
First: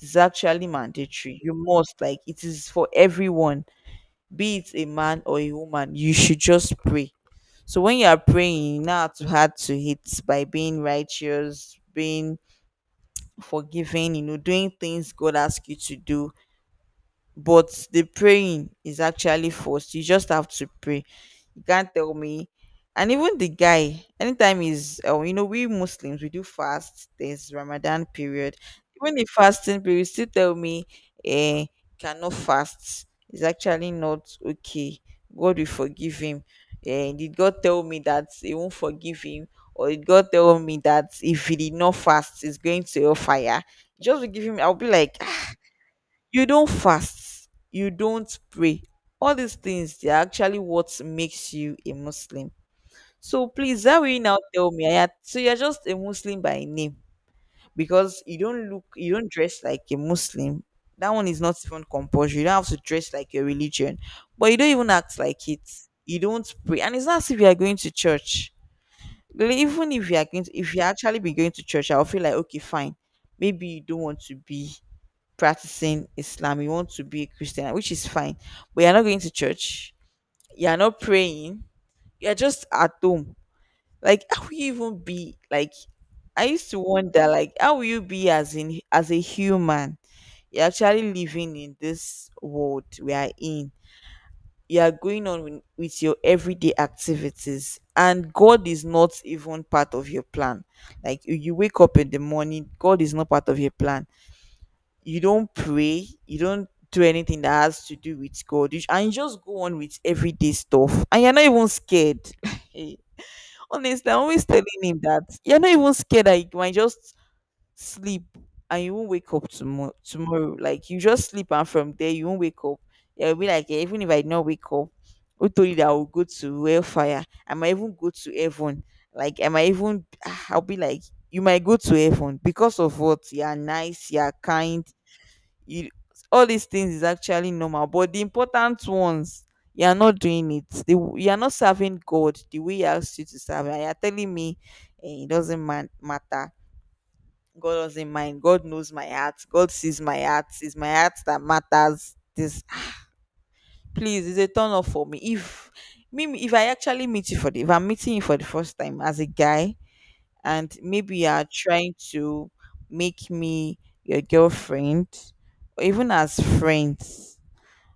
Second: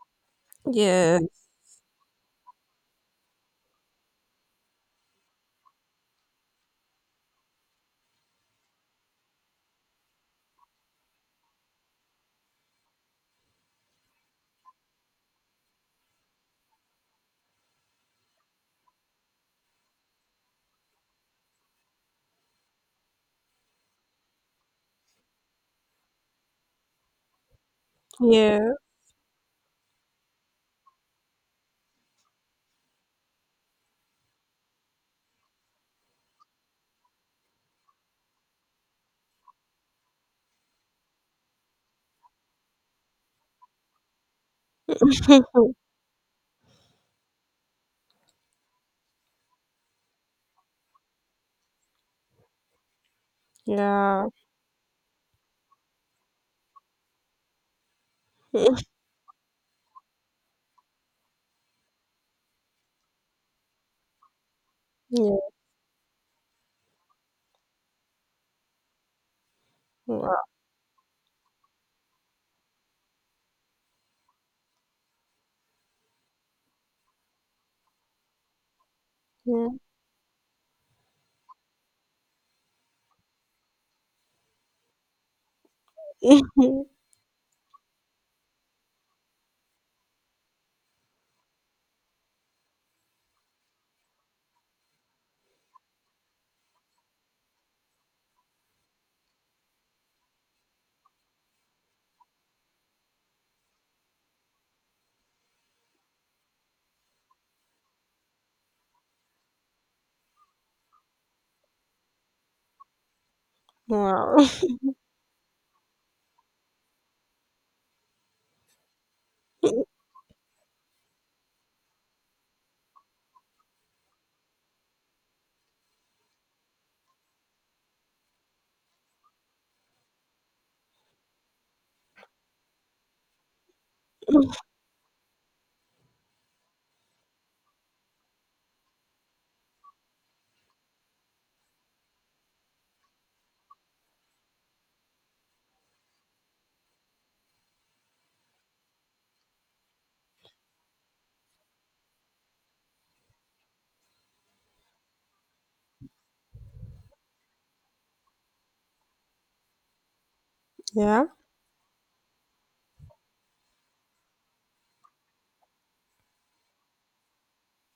Speaker 2: It's actually
Speaker 1: Yeah,
Speaker 2: mandatory. You must, like it is for everyone, be it a man or a woman, you should just pray. So when you are praying, you know how to hard to hit by being righteous, being forgiving, you know, doing things God asks you to do. But the praying is actually forced, you just have to pray. You can't tell me. And even the guy, anytime is you know, we Muslims we do fast, there's Ramadan period.
Speaker 1: yeah.
Speaker 2: Even the fasting period, you still tell me eh, cannot fast. It's actually not okay. God will forgive him. Eh, did God tell me that he won't forgive him? Or did God tell me that if he did not fast he's going to hellfire? Just to give him, I'll be like,
Speaker 1: (laughs)
Speaker 2: you don't fast, you don't pray, all these things they're actually what makes you a Muslim. So please, that way you
Speaker 1: Yeah.
Speaker 2: now tell me so you're just a Muslim by name. Because you don't look,
Speaker 1: (laughs)
Speaker 2: you don't dress like a Muslim. That one is not even compulsory, you don't have to dress like your religion. But you don't even act
Speaker 1: Yeah.
Speaker 2: like it. You don't pray, and it's not as if you are going to church. Like, even if you are
Speaker 1: Wow.
Speaker 2: going to, if you actually be going to church, I'll feel like okay fine, maybe you don't want to be practicing Islam, you want to be a Christian, which is fine, but you're not going to
Speaker 1: Yeah.
Speaker 2: church, you're not praying, you're just at home. Like, how will you even be? Like, I used to
Speaker 1: (laughs)
Speaker 2: wonder, like, how will you be as in as a human? You're actually living in this world we are in. You are going on with your everyday activities, and God is not even part of your plan. Like you wake up in the morning, God is not part of your plan, you don't pray, you don't do anything that has to do with God, and you just go on with everyday stuff, and you're not even scared. (laughs) Hey, honestly, I'm
Speaker 1: Wow.
Speaker 2: always telling him that you're not even scared that you might just sleep and you won't wake up tomorrow.
Speaker 1: (laughs)
Speaker 2: Like you just sleep, and from there you won't wake up. You'll be like, "Eh, even if I did not wake up, who told you that I will go to hellfire? I might even go to heaven. Like I might even, ah." I'll be like, you might go to heaven because of what, you are nice, you are kind, you, all these things is actually normal, but the important ones you are not doing it. You are not serving God the way he asked you to serve, and you're telling me eh, it doesn't matter, God doesn't mind, God knows my heart, God sees my heart, it's my heart that matters. This, please, it's a turn off for me. If I actually meet you for the, if I'm meeting you for the first time as a guy, and maybe
Speaker 1: Yeah.
Speaker 2: you are trying to make me your girlfriend or even as friends,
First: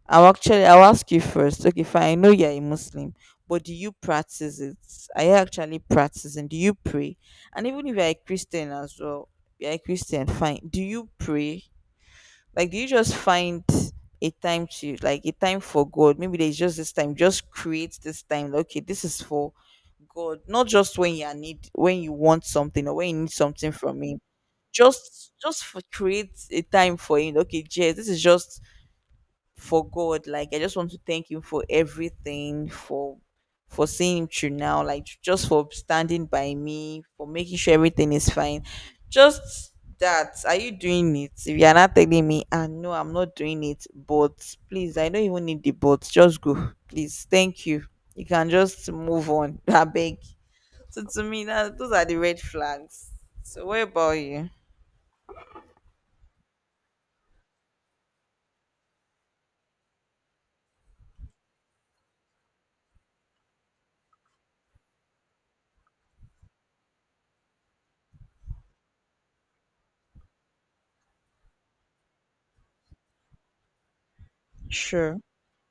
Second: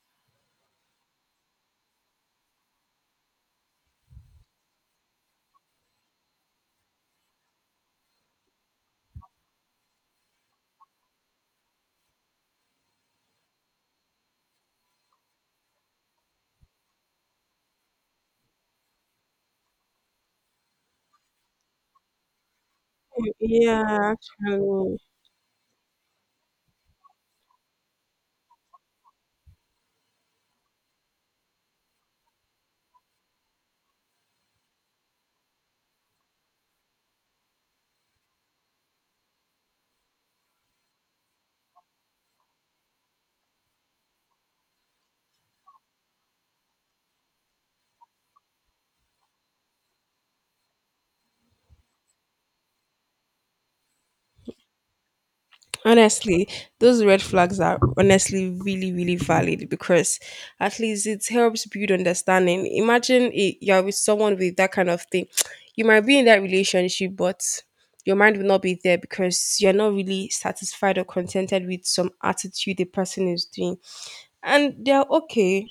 Speaker 2: I'll ask you first. Okay, fine. I know you're a Muslim, but do you practice it? Are you actually practicing? Do you pray? And even if you're a Christian as well, you're a Christian, fine. Do you pray? Like do you just find a time to like a time for God? Maybe there's just this time. Just create this time. Like, okay, this is for God. Not just when you are need, when you want something or when you need something from
Speaker 1: Yeah,
Speaker 2: him.
Speaker 1: actually.
Speaker 2: Just for Create a time for him. Okay, yes, this is just for God. Like I just want to thank him for everything, for seeing him through now, like just for standing by me, for making sure everything is fine. Just that. Are you doing it? If you're not, telling me, ah no, I'm not doing it. But please, I don't even need the but. Just go. Please. Thank you. You can just move on. (laughs) I beg. So to me, that those are the red flags. So what about you?
Speaker 1: Honestly, those red flags are honestly really, really valid because at least it helps build understanding. Imagine I- you're with someone with that kind of thing. (tsk) You might be in that relationship, but your mind will not be there because you're not really satisfied or contented with some attitude the person is doing. And they're
Speaker 2: Sure.
Speaker 1: okay.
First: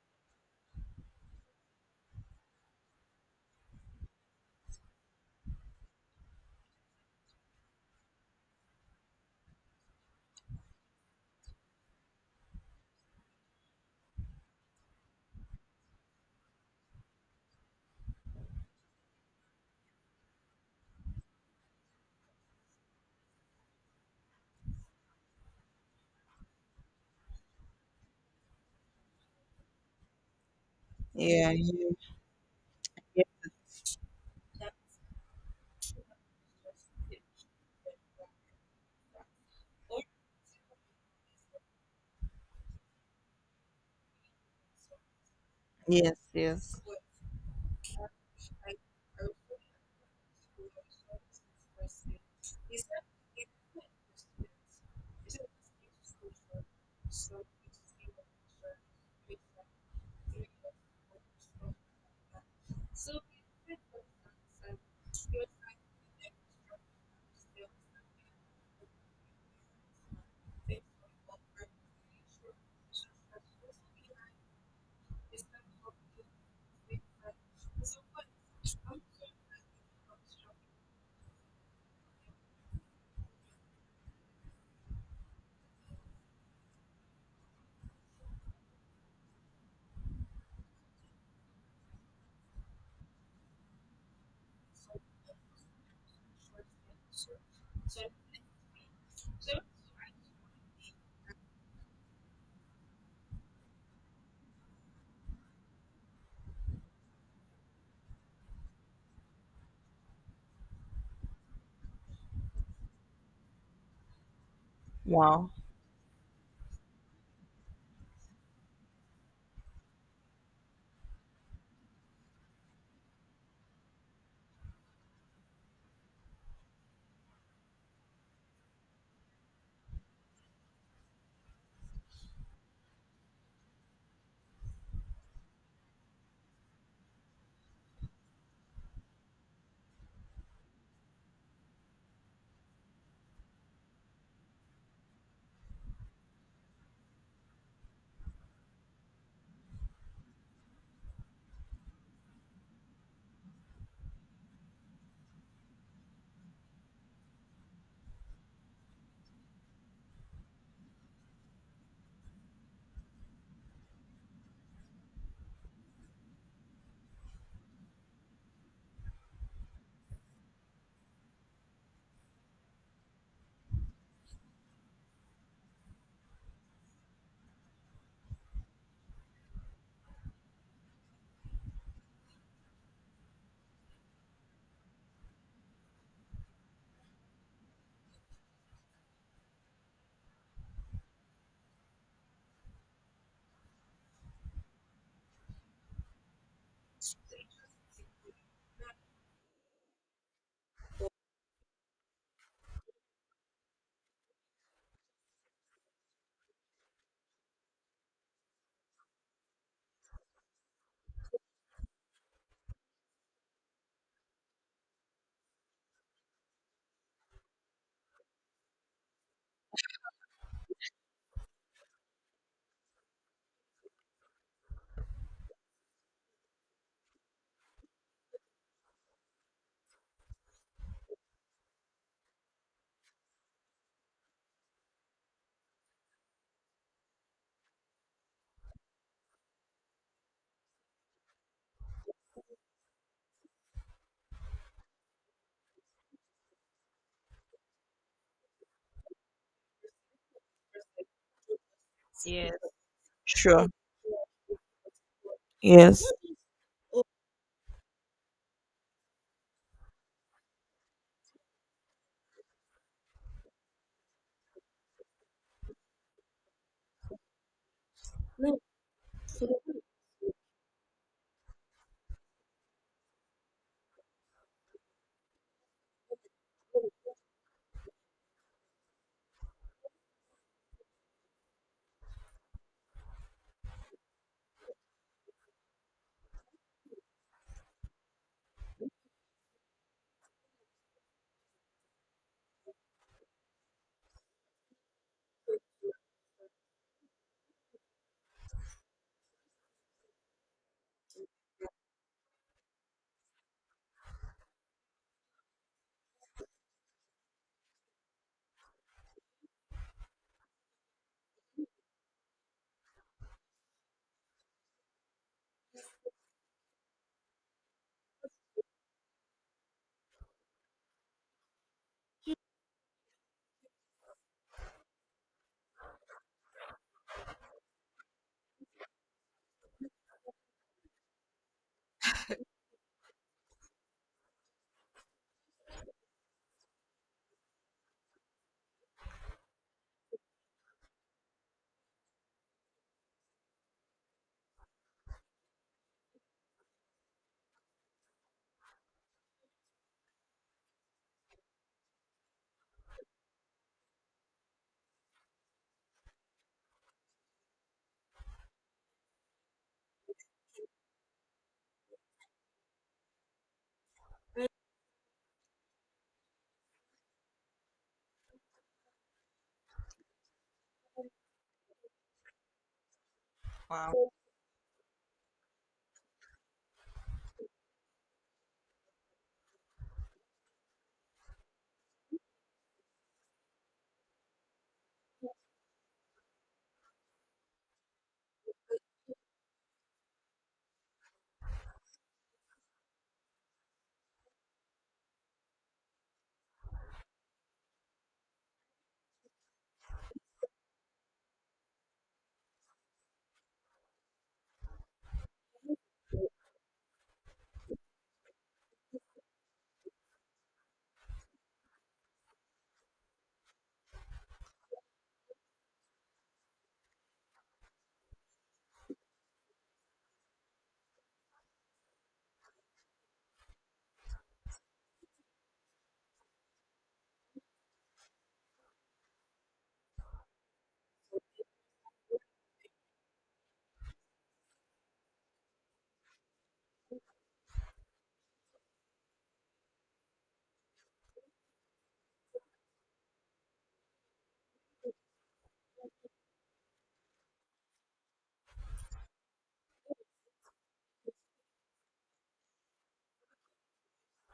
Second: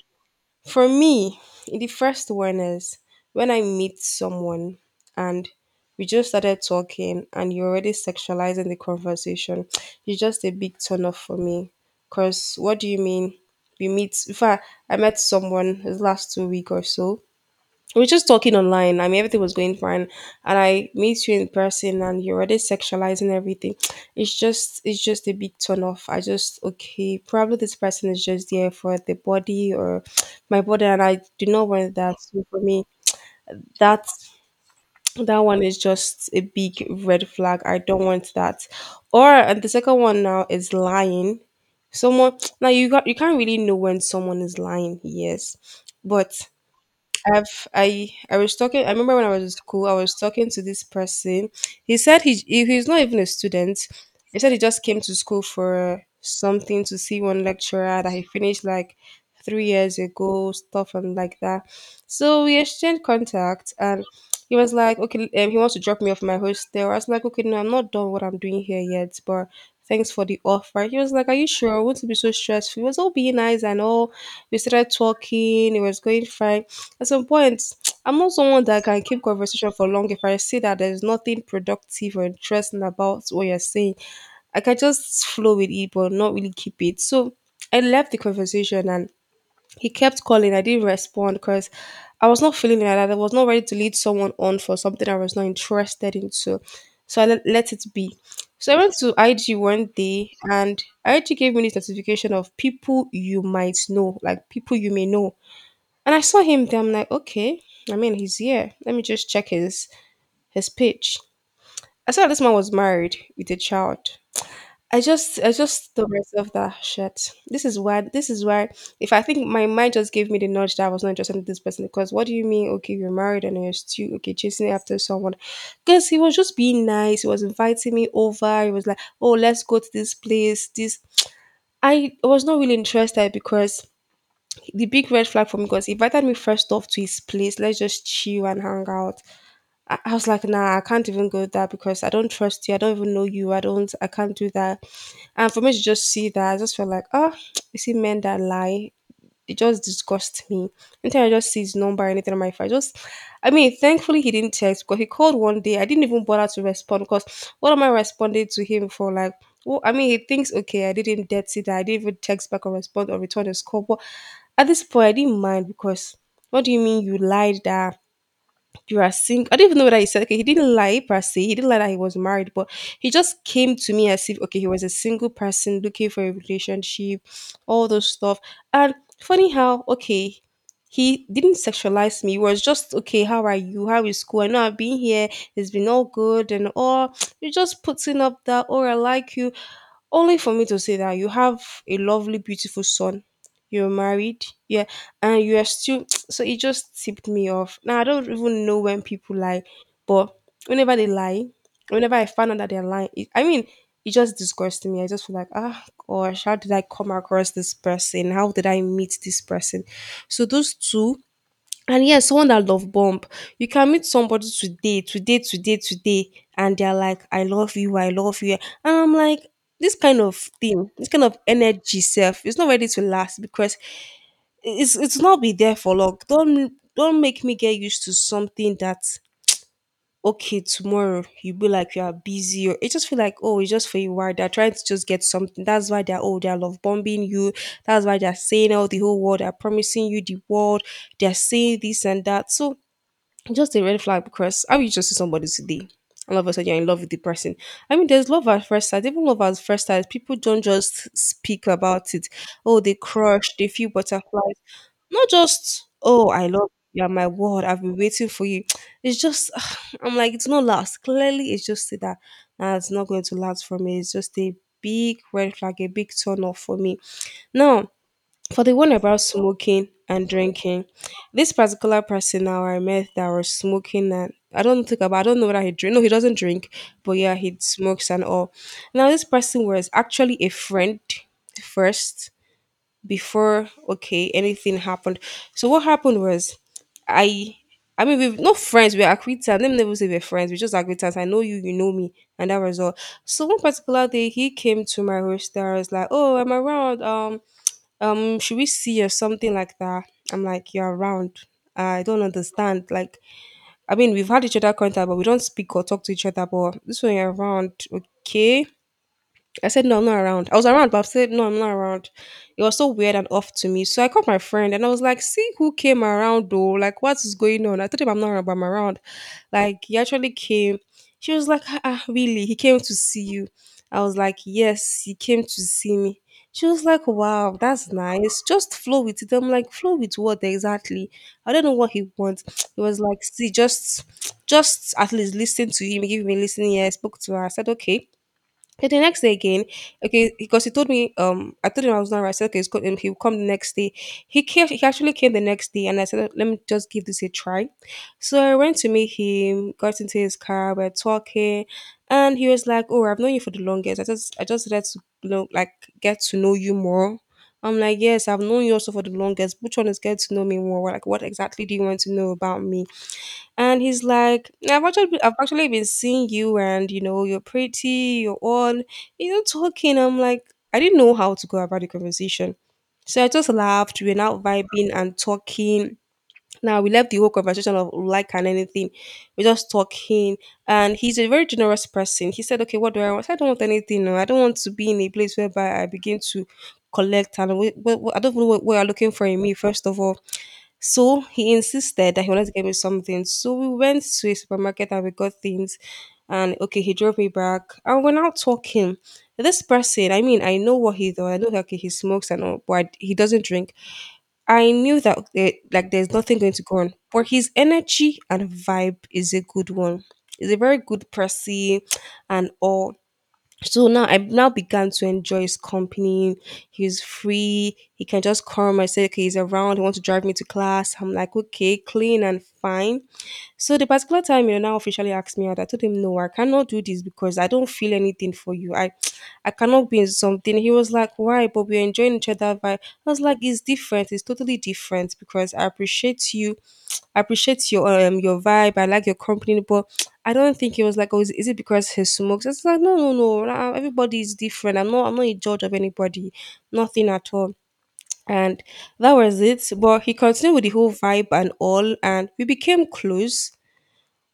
Speaker 1: For me, the first one is when I meet someone and we just started talking and you're already sexualizing the conversation. (tsk) It's just a big turn off for me. Cause what do you mean? We meet, in fact I met someone this last 2 weeks or so, we were just talking online. I mean, everything was going fine, and I meet you in person, and you're already sexualizing everything. (tsk) It's just a big turn off. I just okay, probably this person is just there for the body or (tsk) my body, and I do
Speaker 2: Yeah.
Speaker 1: not want
Speaker 2: you-
Speaker 1: that. So for me,
Speaker 2: yeah.
Speaker 1: that that one is just a big red flag. I don't want that. Or and the second one now is lying. Someone (tsk) now you got you can't really know when someone is lying. Yes,
Speaker 2: Yes,
Speaker 1: but
Speaker 2: yes.
Speaker 1: I was talking. I remember when I was in school, I was talking to this person. He said he's not even a student. He said he just came to school for something to see one lecturer that he finished like 3 years ago, stuff and like that. So we exchanged contact, and he was like, okay, he wants to drop me off my hostel. I was like, okay, no, I'm not done what I'm doing here yet, but. Thanks for the offer. He was like, are you sure? I want to be so stressful. He was all being nice and all. We started talking. It was going fine. At some point, I'm not someone that can keep conversation for long if I see that there's nothing productive or interesting about what you're saying. I can just flow with it, but not really keep it. So I left the conversation and he kept calling. I didn't respond because I was not feeling like that. I was not ready to lead someone on for something I was not interested into. So so I let, let it be. So I went to IG one day and IG gave me this notification of people you might know, like people you may know. And I saw him there. I'm like, okay. I mean, he's here. Let me just check his page. I saw this man was married with a child.
Speaker 2: Wow.
Speaker 1: I just told myself that shit. This is why if I think my mind just gave me the nudge that I was not interested in this person because what do you mean? Okay, you're married and you're still okay chasing after someone. Because he was just being nice. He was inviting me over. He was like, oh, let's go to this place. This I was not really interested because the big red flag for me because he invited me first off to his place. Let's just chill and hang out. I was like, nah, I can't even go there because I don't trust you. I don't even know you. I don't. I can't do that. And for me to just see that, I just felt like, oh, (tsk) you see men that lie, it just disgusts me. Anytime I just see his number or anything on my phone, I just, I mean, thankfully he didn't text because he called 1 day. I didn't even bother to respond because what am I responding to him for? Like, well, I mean, he thinks okay, I didn't dead see that I didn't even text back or respond or return his call. But at this point, I didn't mind because what do you mean you lied that you are single? I don't even know whether he said okay, he didn't lie per se. He didn't lie that he was married, but he just came to me as if okay, he was a single person looking for a relationship, all those stuff. And funny how okay, he didn't sexualize me. It was just okay, how are you? How is school? I know I've been here, it's been all good and all. You're just putting up that or I like you. Only for me to say that you have a lovely, beautiful son. You're married. Yeah, and you are still (tsk) so it just tipped me off. Now I don't even know when people lie, but whenever they lie, whenever I find out that they're lying it, I mean, it just disgusts me. I just feel like, ah gosh, how did I come across this person? How did I meet this person? So those two. And yes, someone that love bomb, you can meet somebody today, today, today, today, and they're like, I love you, I love you, and I'm like, this kind of thing, this kind of energy self, it's not ready to last because it's not be there for long. Don't make me get used to something that okay tomorrow you be like you are busy, or it just feel like, oh, it's just for you while they're trying to just get something. That's why they're, oh, they're love bombing you. That's why they're saying all the whole world, they're promising you the world, they're saying this and that. So just a red flag because how you just see somebody today and all of a sudden you're in love with the person. I mean, there's love at first sight. Even love at first sight, people don't just speak about it. Oh, they crush, they
Speaker 2: Sure.
Speaker 1: feel butterflies. Not just,
Speaker 2: Yes.
Speaker 1: oh, I love you, you're my word, I've been waiting for you. (tsk) It's just, (sighs) I'm like, it's not last. Clearly, it's just that nah, it's not going to last for me. It's just a big red flag, a big turn off for me. Now, for the one about smoking and drinking, this particular person now I met that was smoking and I don't think about I don't know whether he drink, no he doesn't drink, but yeah he smokes and all. Now this person was actually a friend first before okay anything happened. So what happened was, I I mean, we've no friends, we're acquaintance. Let me never say we're friends, we're just acquaintance. I know you, you know me, and that was all. So one particular day he came to my host. I was like, oh, I'm around. Should we see or something like that? I'm like, you're around. I don't understand. Like, I mean, we've had each other contact, but we don't speak or talk to each other. But this one you're around, okay? I said, no, I'm not around. I was around, but I said, no, I'm not around. It was so weird and off to me. So I called my friend and I was like, see who came around though. Like, what is going on? I told him I'm not around, but I'm around. Like, he actually came. She was like, ah, ah, really? He came to see you. I was like, yes, he came to see me. She was like, wow, that's nice. Just flow with it. I'm like, flow with what exactly? I don't know what he wants. (tsk) He was like, see, just at least listen to him. Give him a listening ear. I spoke to her. I said, okay. But the next day again, okay, because he told me, I told him I was not right. I said, okay, it's good, and he'll come the next day. He came, he actually came the next day, and I said, let me just give this a try. So I went to meet him, got into his car, we're talking, and he was like, oh, I've known you for the longest. I just had to, you know, like get to know you more. I'm like, yes, I've known you also for the longest. Which one is get to know me more? Like, what exactly do you want to know about me? And he's like, I've actually been seeing you, and you know, you're pretty, you're all, you know, talking. I'm like, I didn't know how to go about the conversation. So I just laughed. We
Speaker 2: Wow.
Speaker 1: were now vibing and talking. Now we left the whole conversation of like and anything. We're just talking. And he's a very generous person. He said, okay, what do I want? I said, I don't want anything. No. I don't want to be in a place whereby I begin to collect and I don't know what you're looking for in me, first of all. So he insisted that he wanted to get me something. So we went to a supermarket and we got things. And okay, he drove me back. And we're now talking. This person, I mean, I know what he does. I know that okay, he smokes and all, but he doesn't drink. I knew that there, like there's nothing going to go on. But his energy and vibe is a good one. He's a very good person and all. So now I now began to enjoy his company. He was free. He can just come. I said, okay, he's around. He wants to drive me to class. I'm like, okay, clean and fine. So the particular time, you know, now officially asked me out. I told him, no, I cannot do this because I don't feel anything for you. I cannot be in something. He was like, why? But we're enjoying each other. Vibe. I was like, it's different. It's totally different because I appreciate you. I appreciate your vibe. I like your company, but (tsk) I don't think it was like, oh, is it because he smokes? It's like, no, no, no. Nah, everybody is different. I'm not a judge of anybody. Nothing at all. And that was it. But he continued with the whole vibe and all, and we became close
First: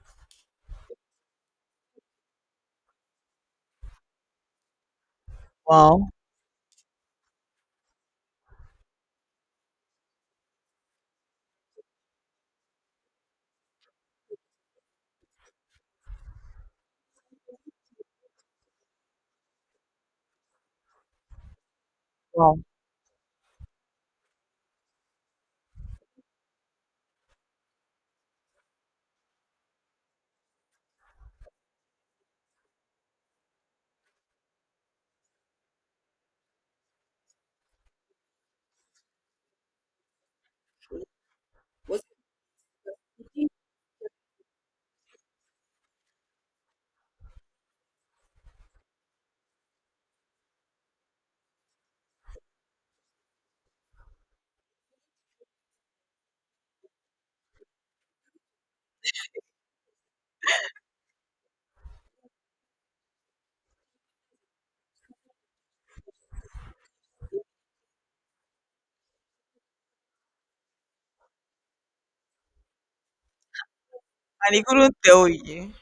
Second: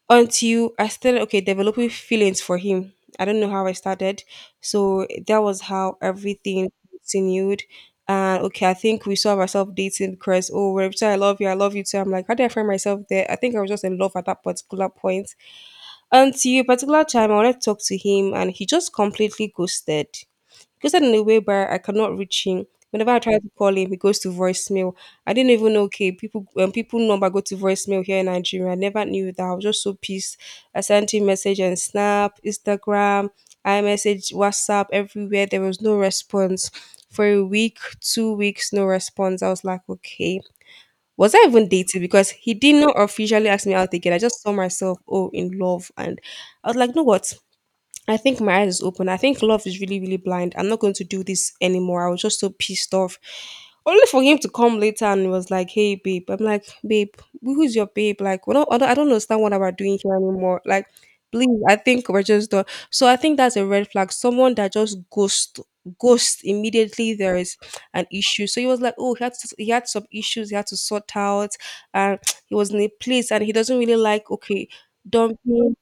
Speaker 1: until I started okay developing feelings for him. I don't know how I started, so that was how
Speaker 2: Wow.
Speaker 1: everything continued. And okay, I think we saw ourselves dating because oh, when I say I love you too. I'm like, how did I find myself there? I think I was just in love at that particular point. Until a particular time, I wanted to talk to him, and he just completely ghosted. Ghosted in a way where I cannot reach
Speaker 2: Wow.
Speaker 1: him. Whenever I try to call him, he goes to voicemail. I didn't even know. Okay, people, people number go to voicemail here in Nigeria. I never knew that. I was just so pissed. I sent him message on Snap, Instagram, iMessage, WhatsApp, everywhere. There was no response for a week, 2 weeks, no response. I was like, okay, was I even dating? Because he did not officially ask me out again. I just saw myself, oh, in love. And I was like, no, what? I think my eyes is open. I think love is really, really blind. I'm not going to do this anymore. I was just so pissed off. Only for him to come later and he was like, "Hey, babe." I'm like, "Babe, who is your babe?" Like, we don't, I don't understand what we're doing here anymore. Like, please, I think we're just done. So I think that's a red flag. Someone that just ghost immediately. There is an issue. So he was like, "Oh, he had some issues. He had to sort out, and (tsk) he was in a place, and he doesn't really like
Speaker 2: And he
Speaker 1: okay."
Speaker 2: couldn't tell you.
Speaker 1: Dumping,
Speaker 2: (laughs)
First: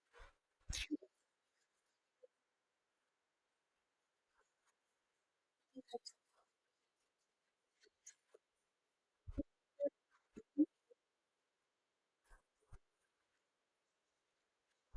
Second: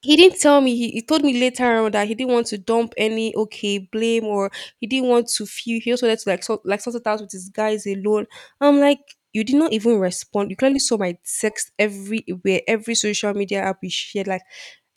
Speaker 1: he didn't tell me he told me later on that he didn't want to dump any okay blame or he didn't want to feel he just wanted to like sort it out with his guys alone. I'm like, you did not even respond, you clearly saw my text everywhere, every social media app you shared. Like,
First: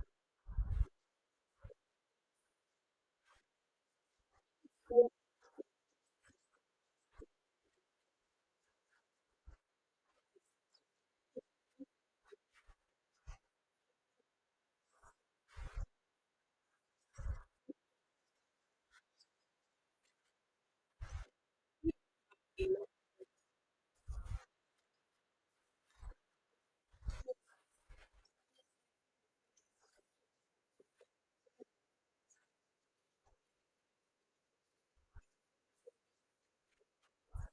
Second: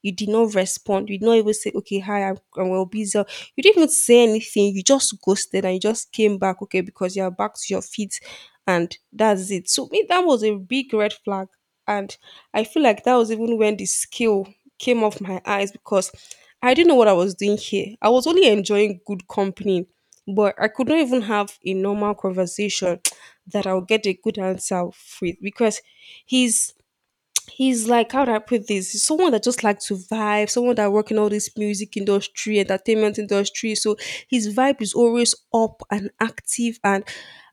Speaker 1: you did not respond, you did not even say okay, hi, I'm well busy, you didn't even say anything, you just ghosted and you just came back okay because you're back to your feet and that's it. So me, that was a big red flag. And I feel like that was even when the scale came off my eyes because I didn't know what I was doing here. I was only enjoying good company, but I could not even have a normal conversation (tsk) that I'll get a good answer with because he's he's like, how do I put this? He's someone that just likes to vibe, someone that work in all this music industry, entertainment industry. So his vibe is always up and active, and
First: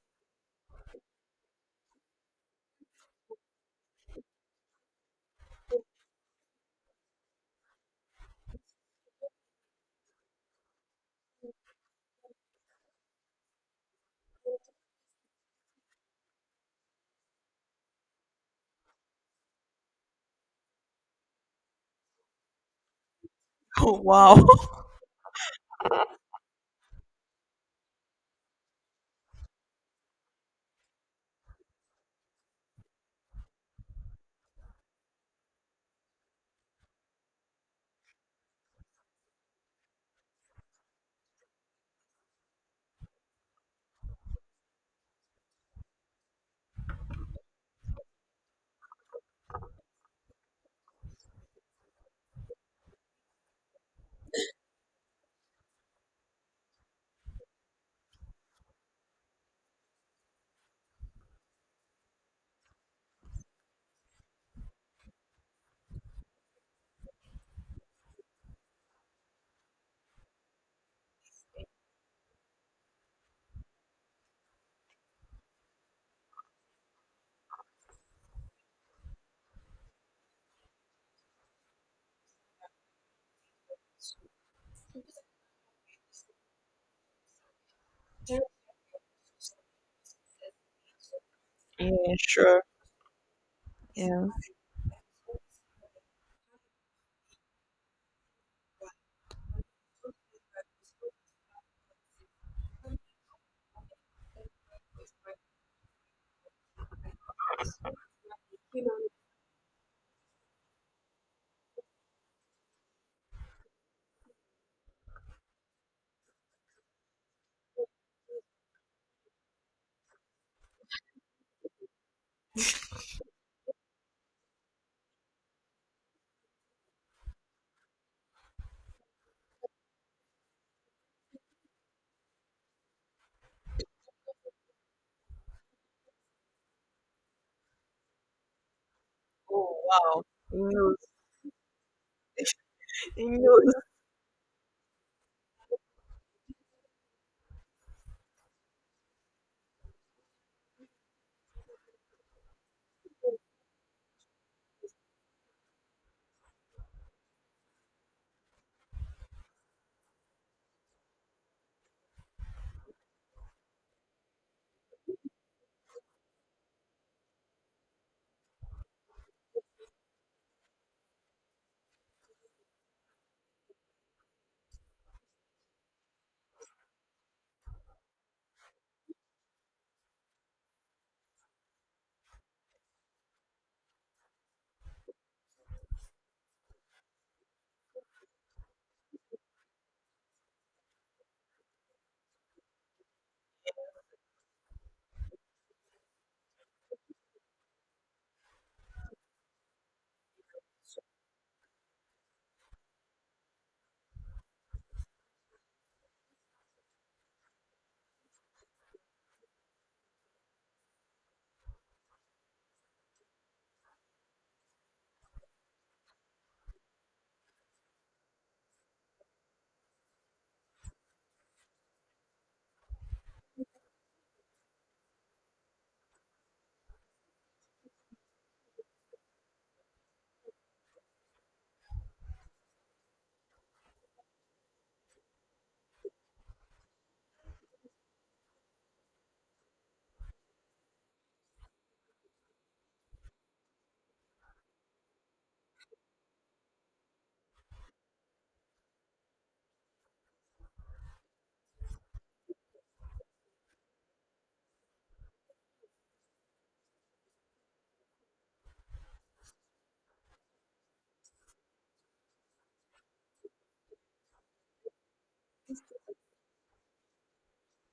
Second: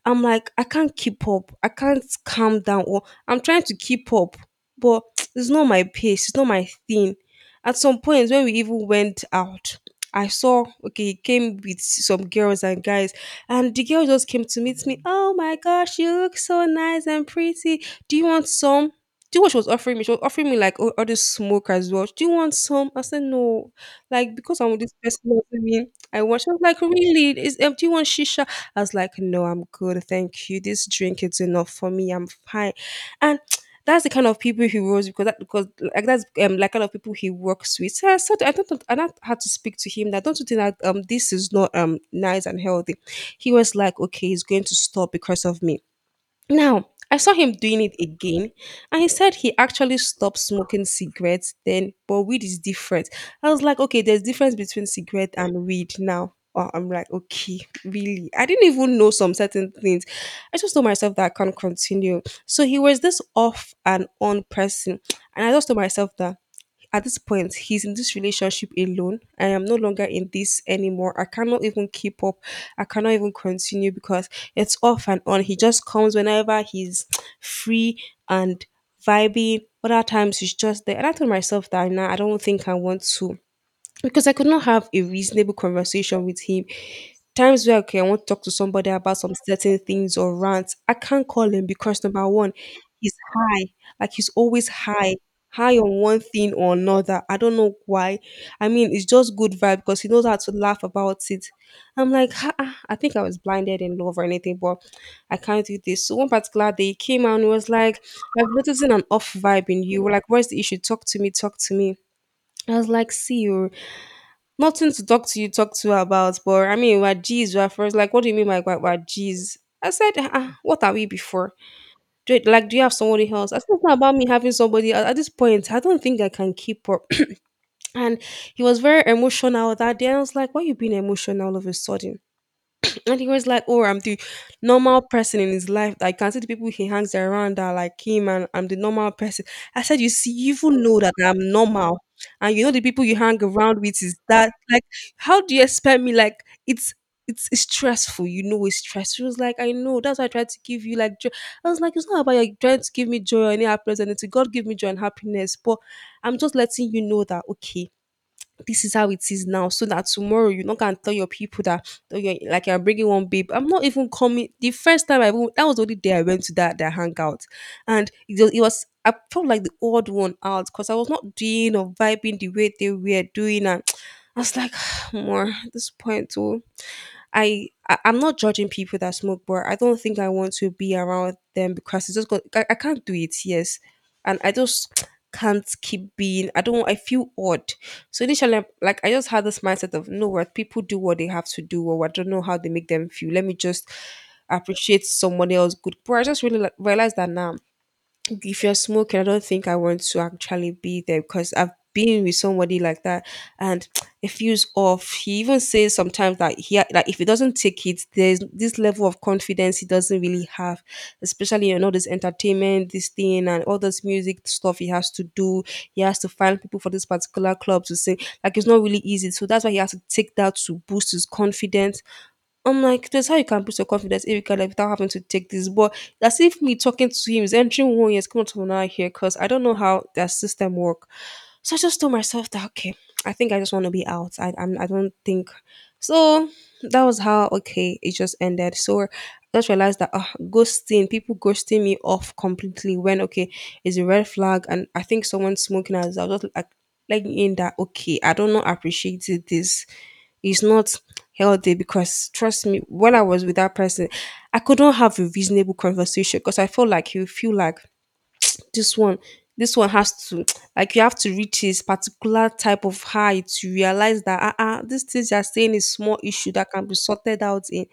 Speaker 1: I'm like, I can't keep up. I can't calm down or I'm trying to keep up, but (tsk) it's not my pace, it's not my thing. At some point when we even went out, I saw okay, he came with some girls and guys, and the girl just came to meet me. Oh my gosh, you look so nice and pretty. Do you want some? Do you know what she was offering me? She was offering me like all this smoke as well. Do you want some? I said no.
Speaker 2: Oh,
Speaker 1: Like,
Speaker 2: wow.
Speaker 1: because I'm with this person, you know what I mean, I want. She was like, really? Is do you want shisha? I was like, no, I'm good, thank you. This drink is enough for me. I'm fine. And (tsk) that's the kind of people he was, because that, because like that's like kind of people he works with. So I said I don't, I not had to speak to him that don't you think that this is not nice and healthy. He was like, okay, he's going to stop because of me. Now, I saw him doing it again, and he said he actually stopped smoking cigarettes then, but weed is different. I was like, okay, there's difference between cigarette and weed now. Oh, I'm like, okay, really? I didn't even know some certain things. I just told myself that I can't continue. So he was this off and on person, and I just told myself that at this point, he's in this relationship alone. I am no longer in this anymore. I cannot even keep up. I cannot even continue because it's off and on. He just comes whenever he's (tsk) free and vibing. Other times he's just there. And I told myself that now I don't think I want to, because I could not have a reasonable conversation with him. Times where okay, I want to talk to somebody about some certain things or rants, I can't call him
Speaker 2: (laughs)
Speaker 1: because
Speaker 2: Yeah,
Speaker 1: number one,
Speaker 2: sure.
Speaker 1: he's high. Like,
Speaker 2: Yeah.
Speaker 1: he's always high, high on one thing or another. I don't know why. I mean, it's just good vibe because he knows how to laugh about it. I'm like, "Ha, ah, I think I was blinded in love or anything, but I can't do this." So one particular day he came out and he was like, I've noticed an off vibe in you. Like, where's the issue? Talk to me, talk to me. I was like, see you. Nothing to talk to you, talk to her about. But I mean, we are G's, we're friends. Like, what do you mean by we're G's? I said, ah, ah, what are we before? Do it, like, do you have somebody else? I said, it's not about me having somebody at this point. I don't think I can keep up. (clears throat) And he was very emotional that day. I was like, why you being emotional all of a sudden? And he was like, "Oh, I'm the normal person in his life. I can see the people he hangs around are like him, and I'm the normal person."
Speaker 2: Oh,
Speaker 1: I said, "You
Speaker 2: wow.
Speaker 1: see, you
Speaker 2: He
Speaker 1: even
Speaker 2: knows.
Speaker 1: know that I'm normal, and you know the people you
Speaker 2: He
Speaker 1: hang
Speaker 2: knows.
Speaker 1: around with is that. Like, how do you expect me? Like, it's." It's stressful, you know. It's stressful. He was like, I know. That's why I tried to give you like joy. I was like, it's not about you trying to give me joy or any happiness, and it's God give me joy and happiness. But I'm just letting you know that okay, this is how it is now so that tomorrow you not gonna tell your people that oh, you're, like you're bringing one babe. I'm not even coming. The first time I even, that was the only day I went to that their hangout, and it was I felt like the odd one out because I was not doing or vibing the way they were doing, and (tsk) I was like (sighs) more at this point too, I'm not judging people that smoke, but I don't think I want to be around them because it's just got I can't do it. Yes, and I just (tsk) can't keep being. I don't. I feel odd. So initially, like I just had this mindset of no, what people do what they have to do, or I don't know how they make them feel. Let me just appreciate someone else good. But I just really like, realized that now if you're smoking, I don't think I want to actually be there because I've been with somebody like that, and (tsk) it feels off. He even says sometimes that like if he doesn't take it, there's this level of confidence he doesn't really have, especially you know this entertainment, this thing and all this music stuff he has to do. He has to find people for this particular club to sing. Like, it's not really easy. So that's why he has to take that to boost his confidence. I'm like, there's how you can boost your confidence if you can, like, without having to take this. But that's if me talking to him is entering 1 year, it's coming to another here because I don't know how their system work. So I just told myself that okay, I think I just want to be out. I don't think so. That was how okay it just ended. So I just realized that ghosting people, ghosting me off completely when okay is a red flag, and I think someone smoking as I was just like in that okay I don't know appreciate this is not healthy because trust me, when I was with that person, I couldn't have a reasonable conversation because I felt like, you feel like this one, this one has to (tsk) like you have to reach his particular type of high to realize that ah uh-uh, these things you're saying is small issue that can be sorted out in.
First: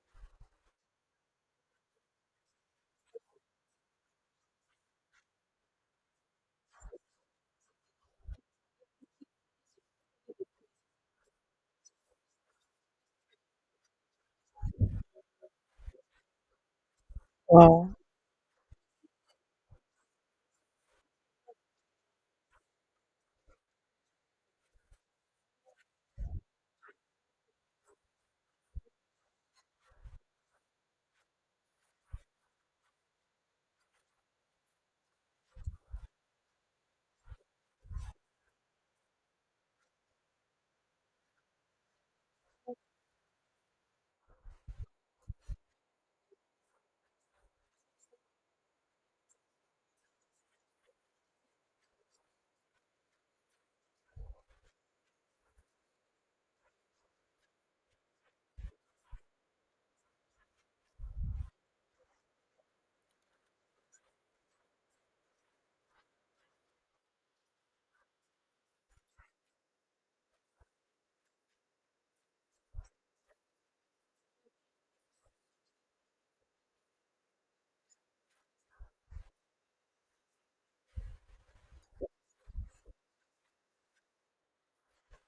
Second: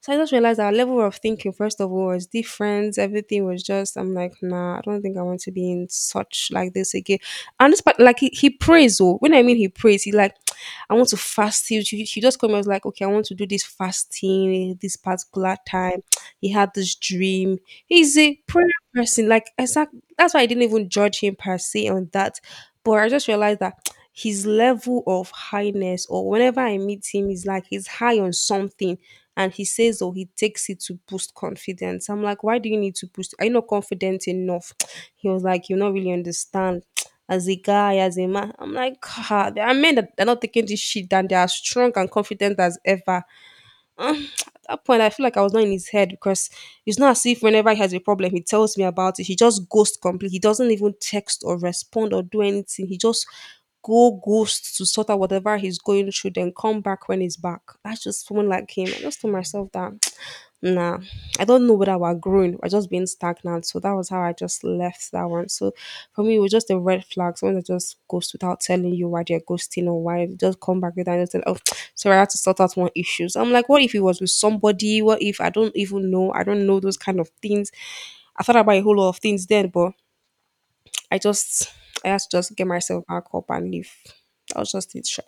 Speaker 1: So I just realized our level of thinking, first of all, was different. Everything was just, I'm like, nah, I don't think I want to be in such like this again. And this part, like, he prays, oh, when I mean he prays, he like, (tsk) I want to fast. He just come and was like, okay, I want to do this fasting this particular time. (tsk) He had this dream.
Speaker 2: Wow.
Speaker 1: He's a prayer person. Like, exactly. That's why I didn't even judge him per se on that. But I just realized that his level of highness or whenever I meet him, he's like he's high on something, and he says or he takes it to boost confidence. I'm like, why do you need to boost? Are you not confident enough? (tsk) He was like, you not really understand. (tsk) As a guy, as a man, I'm like, ah, there are men that are not taking this shit and they are strong and confident as ever. (tsk) At that point, I feel like I was not in his head because it's not as if whenever he has a problem, he tells me about it. He just ghosts completely. He doesn't even text or respond or do anything. He just go ghost to sort out whatever he's going through, then come back when he's back. That's just someone like him. I just told myself that (tsk) nah, I don't know whether we're growing or just being stagnant. So that was how I just left that one. So for me, it was just a red flag. Someone that just goes without telling you why they're ghosting or why they just come back with and just tell, oh, (tsk) sorry, I had to sort out one issue. So I'm like, what if it was with somebody? What if I don't even know? I don't know those kind of things. I thought about a whole lot of things then, but I just, I had to just get myself back up and leave. That was just it, sure.